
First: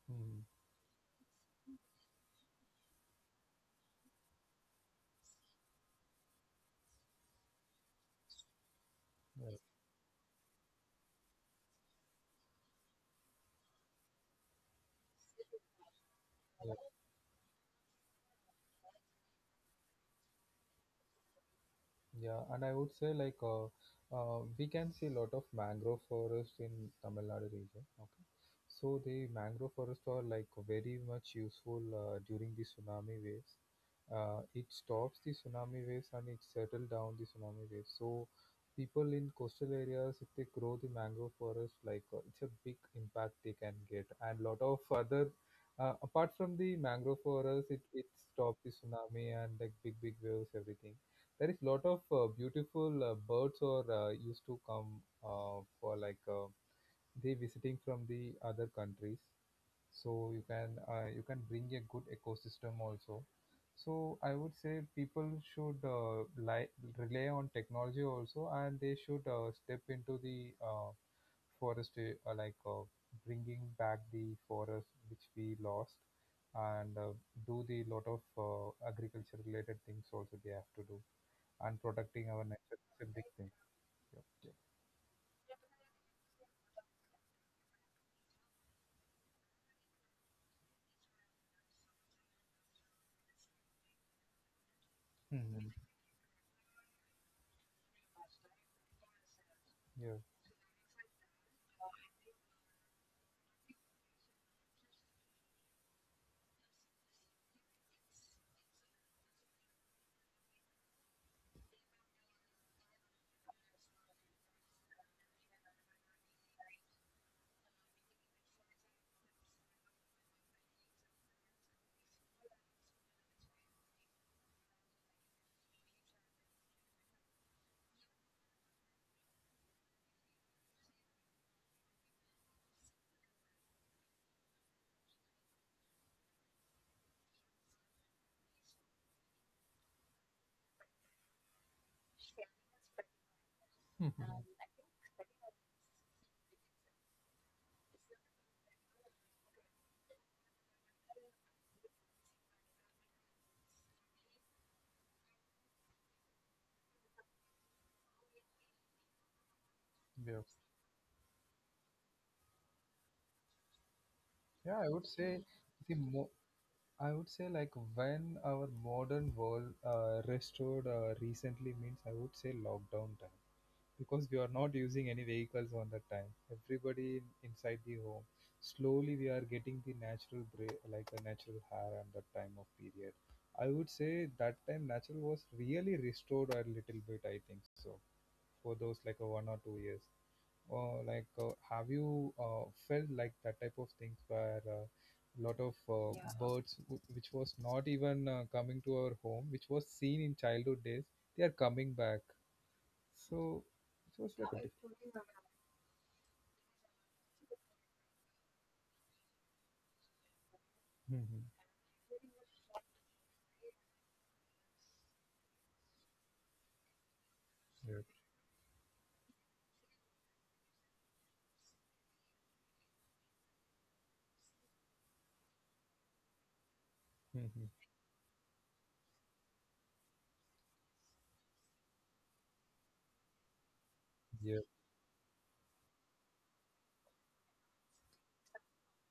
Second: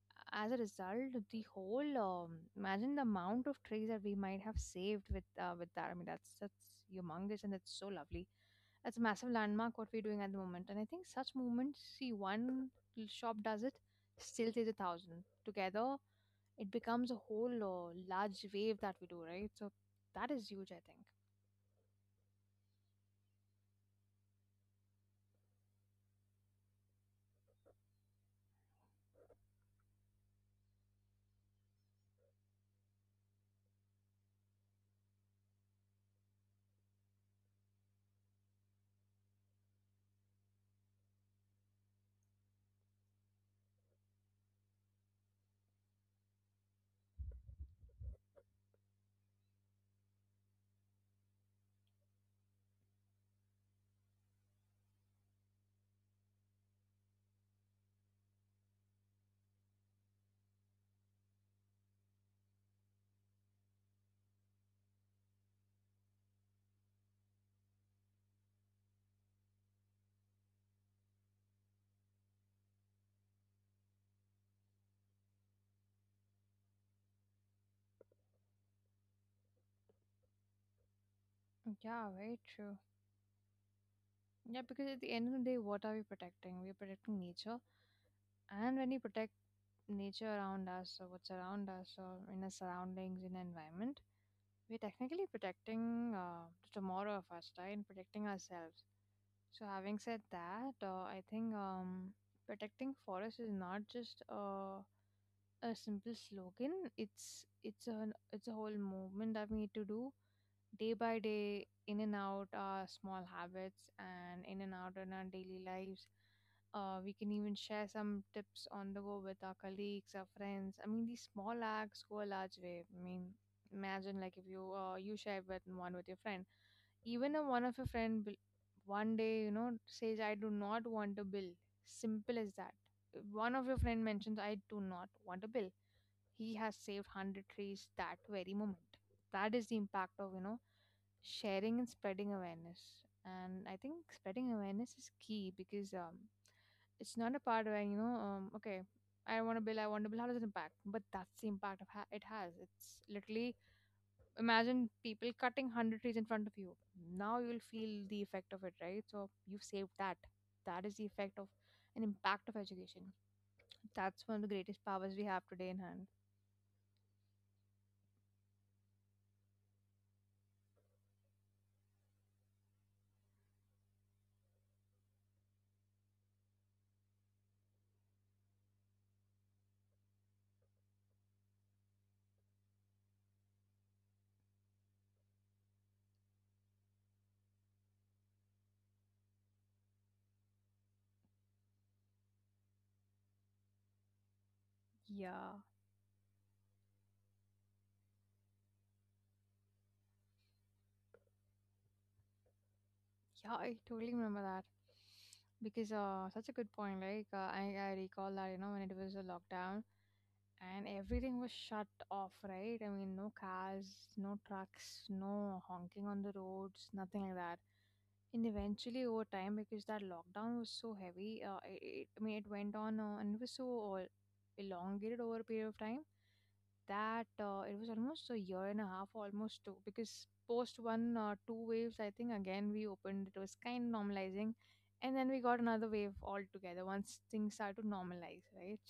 S1: Hmm.
S2: as a result, the whole imagine the amount of trees that we might have saved with that. I mean, that's humongous and that's so lovely. That's a massive landmark what we're doing at the moment. And I think such movements, see, one little shop does it, still says 1,000. Together, it
S1: Yeah.
S2: becomes a whole large wave that we do, right? So that is huge, I think.
S1: Yeah, and I would say like, we can see a lot of mangrove forest in Tamil Nadu region. Okay, so the mangrove forest are like very much useful during the tsunami waves. It stops the tsunami waves and it settle down the tsunami waves. So people in coastal areas, if they grow the mangrove forest, like, it's a big impact they can get, and lot of other. Apart from the mangrove forest, it stops the tsunami and, like, big big waves everything. There is lot of beautiful birds or used to come for, like, they visiting from the other countries. So you can bring a good ecosystem also. So I would say people should rely on technology also, and they should step into the uh, forest, like, bringing back the forest which we lost, and do the lot of agriculture related things also they have to do, and protecting
S2: Yeah,
S1: our
S2: very
S1: nature is
S2: true.
S1: a big thing. Yeah.
S2: Yeah, because at the end of the day, what are we protecting? We're protecting nature. And when we protect nature around us or what's around us or in our surroundings, in our environment, we're technically
S1: Hmm.
S2: protecting the tomorrow of us, right, and protecting ourselves. So
S1: Yeah.
S2: having said that, I think protecting forests is not just a simple slogan. It's a whole movement that we need to do day by day, in and out our small habits and in and out in our daily lives. We can even share some tips on the go with our colleagues, our friends. I mean, these small acts go a large way. I mean, imagine, like, if you share with one with your friend, even if one of your friend will- one day you know says, "I do not want a bill." Simple as that. One of your friend mentions, I do not want a bill. He has saved 100 trees that very moment. That is the impact of you know sharing and spreading awareness. And I
S1: Hmm.
S2: think spreading awareness is key because it's not a part where you know okay, I want a bill, I want a bill, how does it impact, but that's the impact of it has. It's literally imagine people cutting 100 trees in front of you, now you'll feel the effect of it, right, so you've saved that.
S1: Yeah.
S2: That is the effect of an impact of education. That's one of the
S1: Yeah, I
S2: greatest
S1: would
S2: powers
S1: say —
S2: we have today
S1: the
S2: in hand.
S1: mo I would say, like, when our modern world restored recently means, I would say, lockdown time, because we are not using any vehicles on that time. Everybody — inside the home. Slowly we are getting the natural bra like a natural hair and that time of period. I would say that time natural was really restored a little bit, I think so, for those like a one or two years. Like, have you felt like that type of things where a lot of
S2: Yeah,
S1: birds, which was not even coming to our home, which was seen in childhood days, they are coming back. So
S2: yeah, I
S1: it was
S2: totally
S1: like a
S2: remember that. Because such a good point. Like I recall that, you know, when it was a lockdown and
S1: Mhm.
S2: everything was shut off, right? I mean, no cars, no trucks, no honking on the roads, nothing like that.
S1: Yeah.
S2: And eventually, over time, because that lockdown was so heavy, I mean, it went on and it was so elongated over a period of time that
S1: Mhm.
S2: it was almost a year and a half, almost two, because post one two waves, I think again we opened. It was kind of
S1: Yeah.
S2: normalizing, and then we got another wave altogether once things started to normalize, right?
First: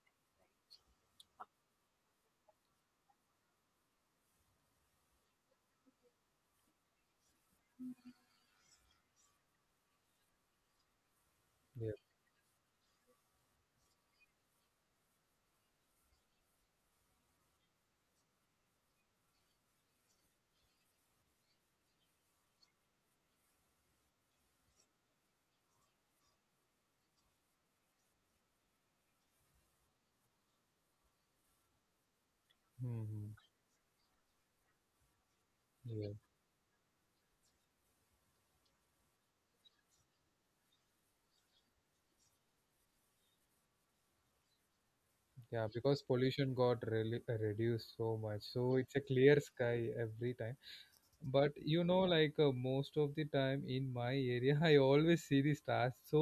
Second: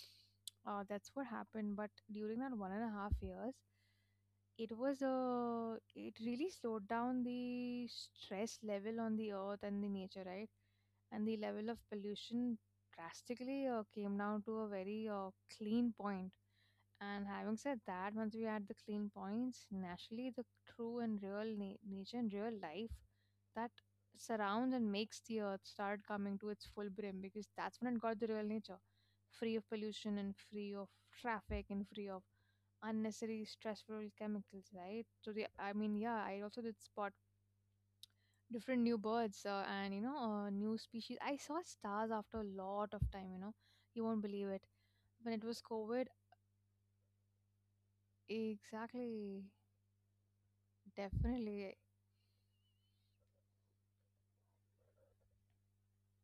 S2: That's what happened. But during that 1.5 years, it was a it really slowed down the stress level on the earth and the nature, right? And the level of
S1: Yeah.
S2: pollution drastically came down to a very clean point. And having said that, once we add the clean points, naturally the true and real nature and real life that surrounds and makes the earth start coming to its full brim because that's when it got the real nature free of pollution and free of traffic and free of
S1: Mhm.
S2: unnecessary stressful chemicals, right? So, I mean,
S1: Yeah.
S2: yeah, I also did spot different new birds and you know, new species. I saw stars after a lot of time, you know, you won't believe it. When it was
S1: Yeah. Because
S2: COVID,
S1: pollution got really reduced so much, so it's a clear
S2: exactly.
S1: sky every time. But,
S2: Definitely.
S1: you know, like, most of the time in my area, I always see the stars, so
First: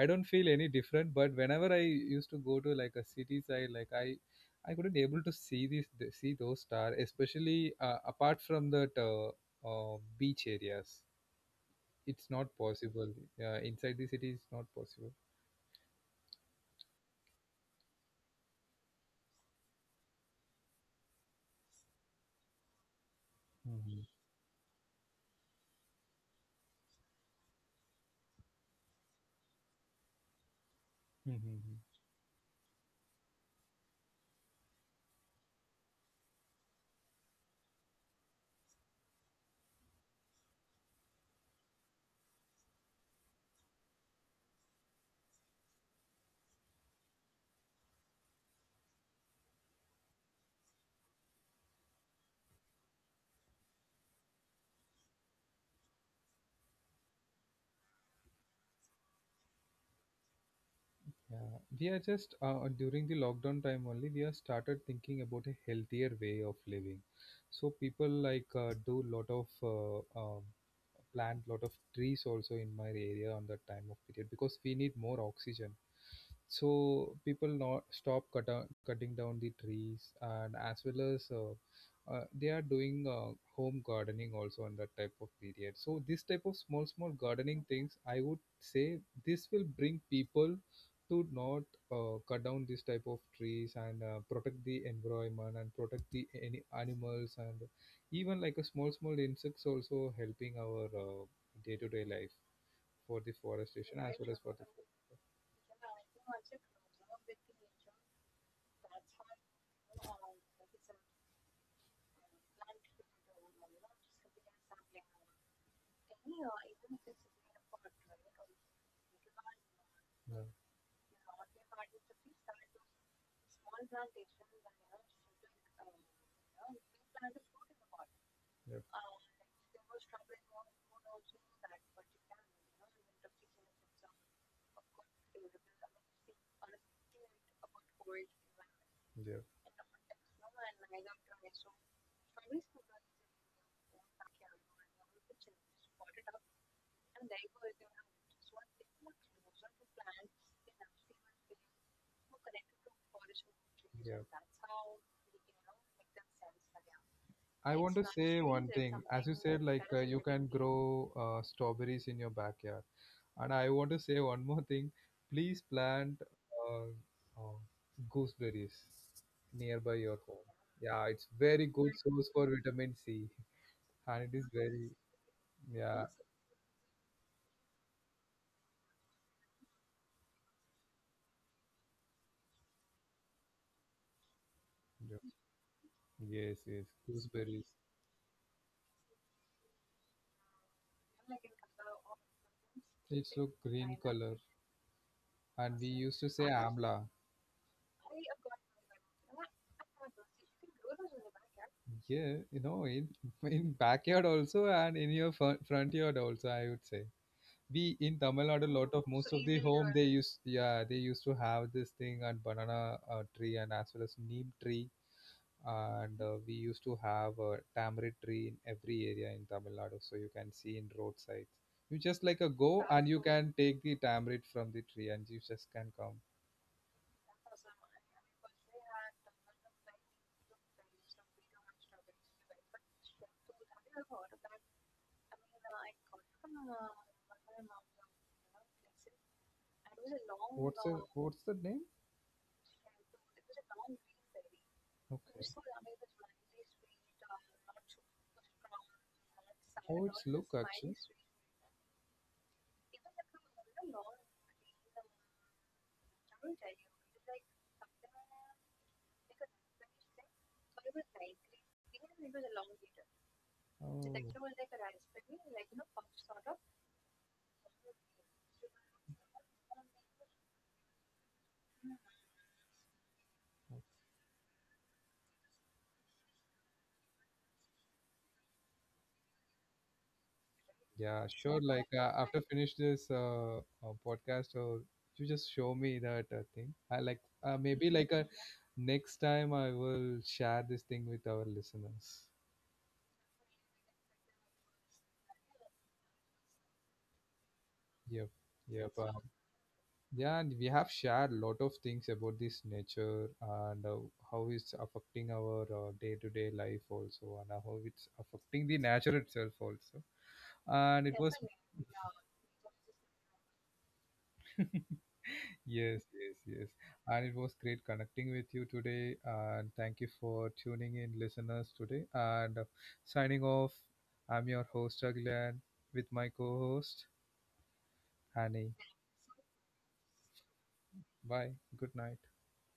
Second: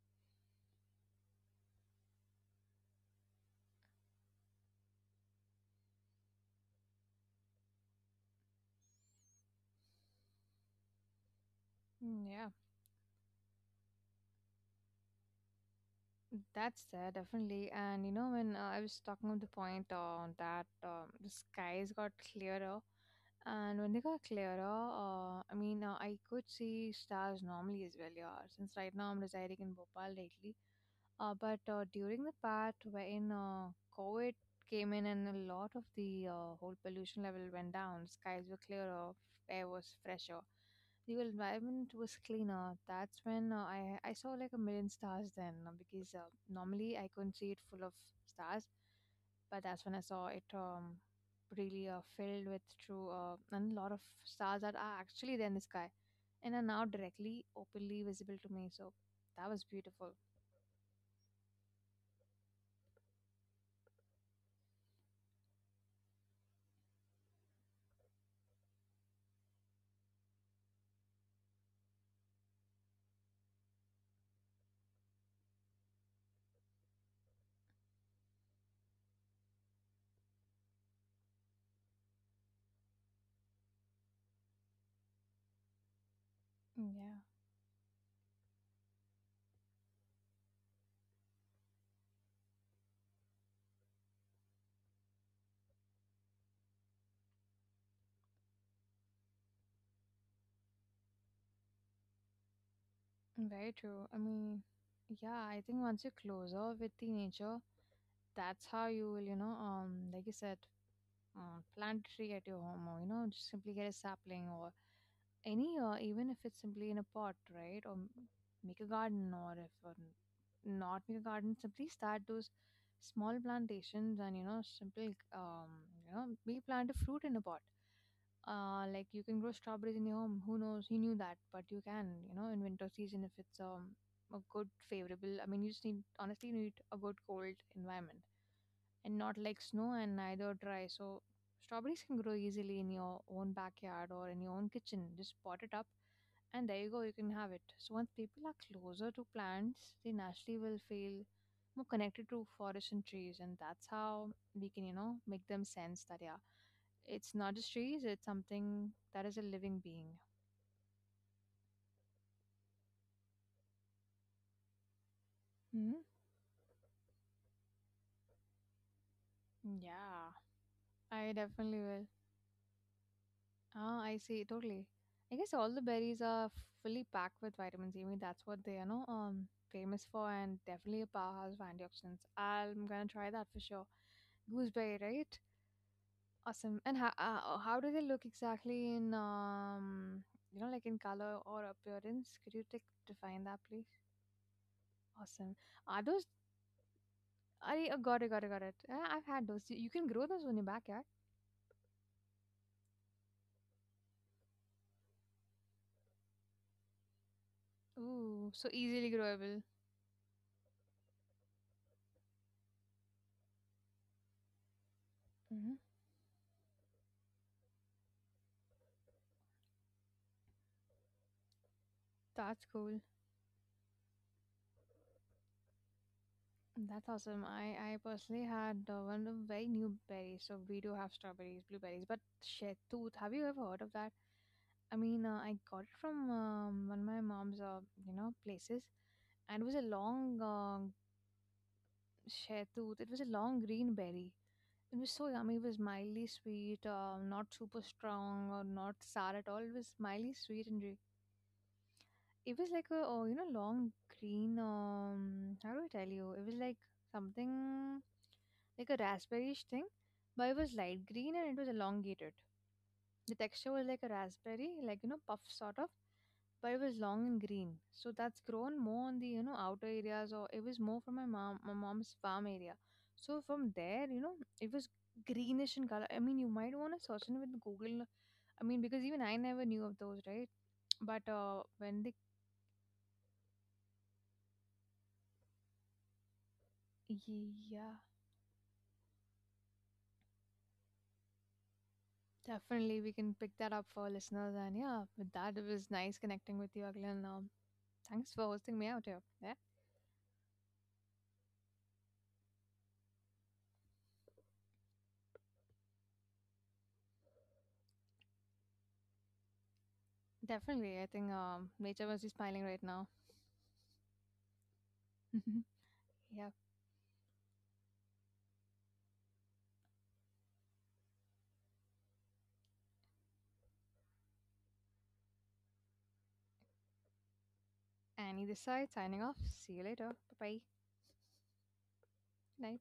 S1: I don't feel any different. But whenever I used to go to, like, a city side, like, I couldn't able to see these — see those stars, especially, apart from that, beach areas it's
S2: Mm,
S1: not
S2: yeah,
S1: possible, inside the city it's not possible.
S2: that's there, definitely. And you know, when I was talking about the point on that, the skies got clearer, and when they
S1: Mhm.
S2: got clearer, I mean, I could see stars normally as well. Yeah, since right now I'm residing in Bhopal lately, but
S1: Mhm.
S2: during the part wherein COVID came in and a lot of the whole pollution level went down, skies were clearer, air was fresher. The environment was cleaner. That's when I saw like a million stars then because normally I couldn't see it full of stars, but that's when I saw it really filled with true and a lot of stars that are actually there in the sky and are now directly openly visible to me. So that was beautiful.
S1: Yeah, we are just during the lockdown time only we have started thinking about a healthier way of living. So people, like, do lot of plant lot of trees also in my area on that time of period, because we need more oxygen. So people not stop cut down — cutting down the trees, and as well as, they are doing home gardening also on that type of period. So this type of small small
S2: Yeah,
S1: gardening things, I would say, this will bring people to not cut down this type of trees and protect the environment and protect the any animals, and even like a small small insects also helping our day-to-day life for the
S2: very
S1: forestation
S2: true.
S1: as
S2: I
S1: well as for the —
S2: mean, yeah, I think once you're closer with the nature, that's how you will, like you said, plant a tree at your home, or you know, just simply get a sapling or any even if it's simply in a pot, right? Or make a garden, or if
S1: Yeah.
S2: not make a garden, simply start those small plantations and you know simple um, you know, maybe plant a fruit in a pot.
S1: Yeah.
S2: Like, you can grow strawberries in your home. Who knows he knew that? But you can, you know, in winter season, if it's a good favorable, I mean, you just need, honestly need a good cold environment and not
S1: Yeah.
S2: like snow and neither dry. So strawberries can grow easily in your own backyard or in your own kitchen. Just pot it up and there you go, you can have it. So once people are closer to plants, they naturally will feel more connected to forests and trees, and that's how
S1: Yeah.
S2: we can, you know, make them sense that yeah, it's not just trees,
S1: I
S2: it's
S1: want to say
S2: something
S1: one
S2: that
S1: thing.
S2: is a
S1: As you
S2: living
S1: said,
S2: being.
S1: like, you can grow strawberries in your backyard. And I want to say one more thing. Please
S2: Hmm.
S1: plant uh, gooseberries nearby
S2: Yeah,
S1: your home. Yeah,
S2: I
S1: it's very
S2: definitely
S1: good
S2: will.
S1: source for vitamin C,
S2: Ah,
S1: and
S2: I
S1: it is
S2: see.
S1: very —
S2: Totally. I guess all the
S1: Yeah.
S2: berries are fully packed with vitamins. I mean, that's what they are, no, famous for, and definitely a powerhouse for antioxidants. I'm gonna try that for sure. Gooseberry,
S1: Yeah.
S2: right?
S1: Yes,
S2: Awesome.
S1: yes,
S2: And
S1: gooseberries.
S2: how do they look exactly in you know, like in color or appearance? Could you take
S1: It's
S2: define
S1: look
S2: that, please?
S1: green color,
S2: Awesome.
S1: and we
S2: Are
S1: used
S2: those?
S1: to say amla.
S2: I, oh, got it, got it, got it. Yeah, I've had those. You can grow those on your backyard.
S1: Yeah, you know, in backyard also, and in your front yard also, I would say. We in
S2: Ooh,
S1: Tamil
S2: so
S1: Nadu, lot of
S2: easily
S1: most — so of the
S2: growable.
S1: home, they learn used — yeah, they used to have this thing, and banana tree, and as well as neem tree,
S2: Hmm.
S1: and we used to have a tamarind tree in every area in Tamil Nadu. So you can see in roadsides, you just, like, a
S2: That's
S1: go
S2: cool.
S1: and you can take the tamarind from the tree, and you just can come.
S2: That's awesome. I personally had one of very new berries. So we do have strawberries, blueberries, but shetut. Have you ever heard of that? I mean, I got it from one of my mom's, you know, places, and it was a long
S1: What's the what's the name?
S2: shetut. It was a long green berry. It was so
S1: Okay.
S2: yummy. It was mildly sweet, not super strong or not sour at all. It was
S1: How it's
S2: mildly
S1: look
S2: sweet, and
S1: actually?
S2: it was like a, oh, you know, long green, um, how do I tell you? It was like something like a raspberryish thing, but it was light green and it was elongated. The texture was like a
S1: The — oh,
S2: raspberry, like, you know, puff sort of, but it was long and green. So that's grown more on the, you know, outer areas, or it was more from my mom's farm area. So from there, you know, it was greenish in color. I mean, you might want to search it with Google. I mean, because even I never knew of those, right? But
S1: yeah, sure. Like,
S2: when they.
S1: after like, finish this podcast, or you just show me that thing. I like, maybe
S2: Yeah,
S1: like a next time I will share this thing with our listeners.
S2: definitely. We can pick that up for our listeners. And yeah, with that, it was nice connecting with you, Aglan.
S1: Yep,
S2: Thanks for hosting me
S1: yep.
S2: out here. Yeah,
S1: Yeah, and we have shared lot of things about this nature, and how it's affecting our day-to-day life also, and how it's affecting the nature itself also.
S2: definitely. I
S1: And it
S2: think
S1: was —
S2: nature must be smiling right now.
S1: definitely. Yes, yes,
S2: Yeah.
S1: yes. And it was great connecting with you today. And thank you for tuning in, listeners, today. And signing off, I'm your host, Aglan, with my co host,
S2: Annie this
S1: Annie.
S2: side, signing off. See you later. Bye bye.
S1: Bye. Good night.
S2: Night.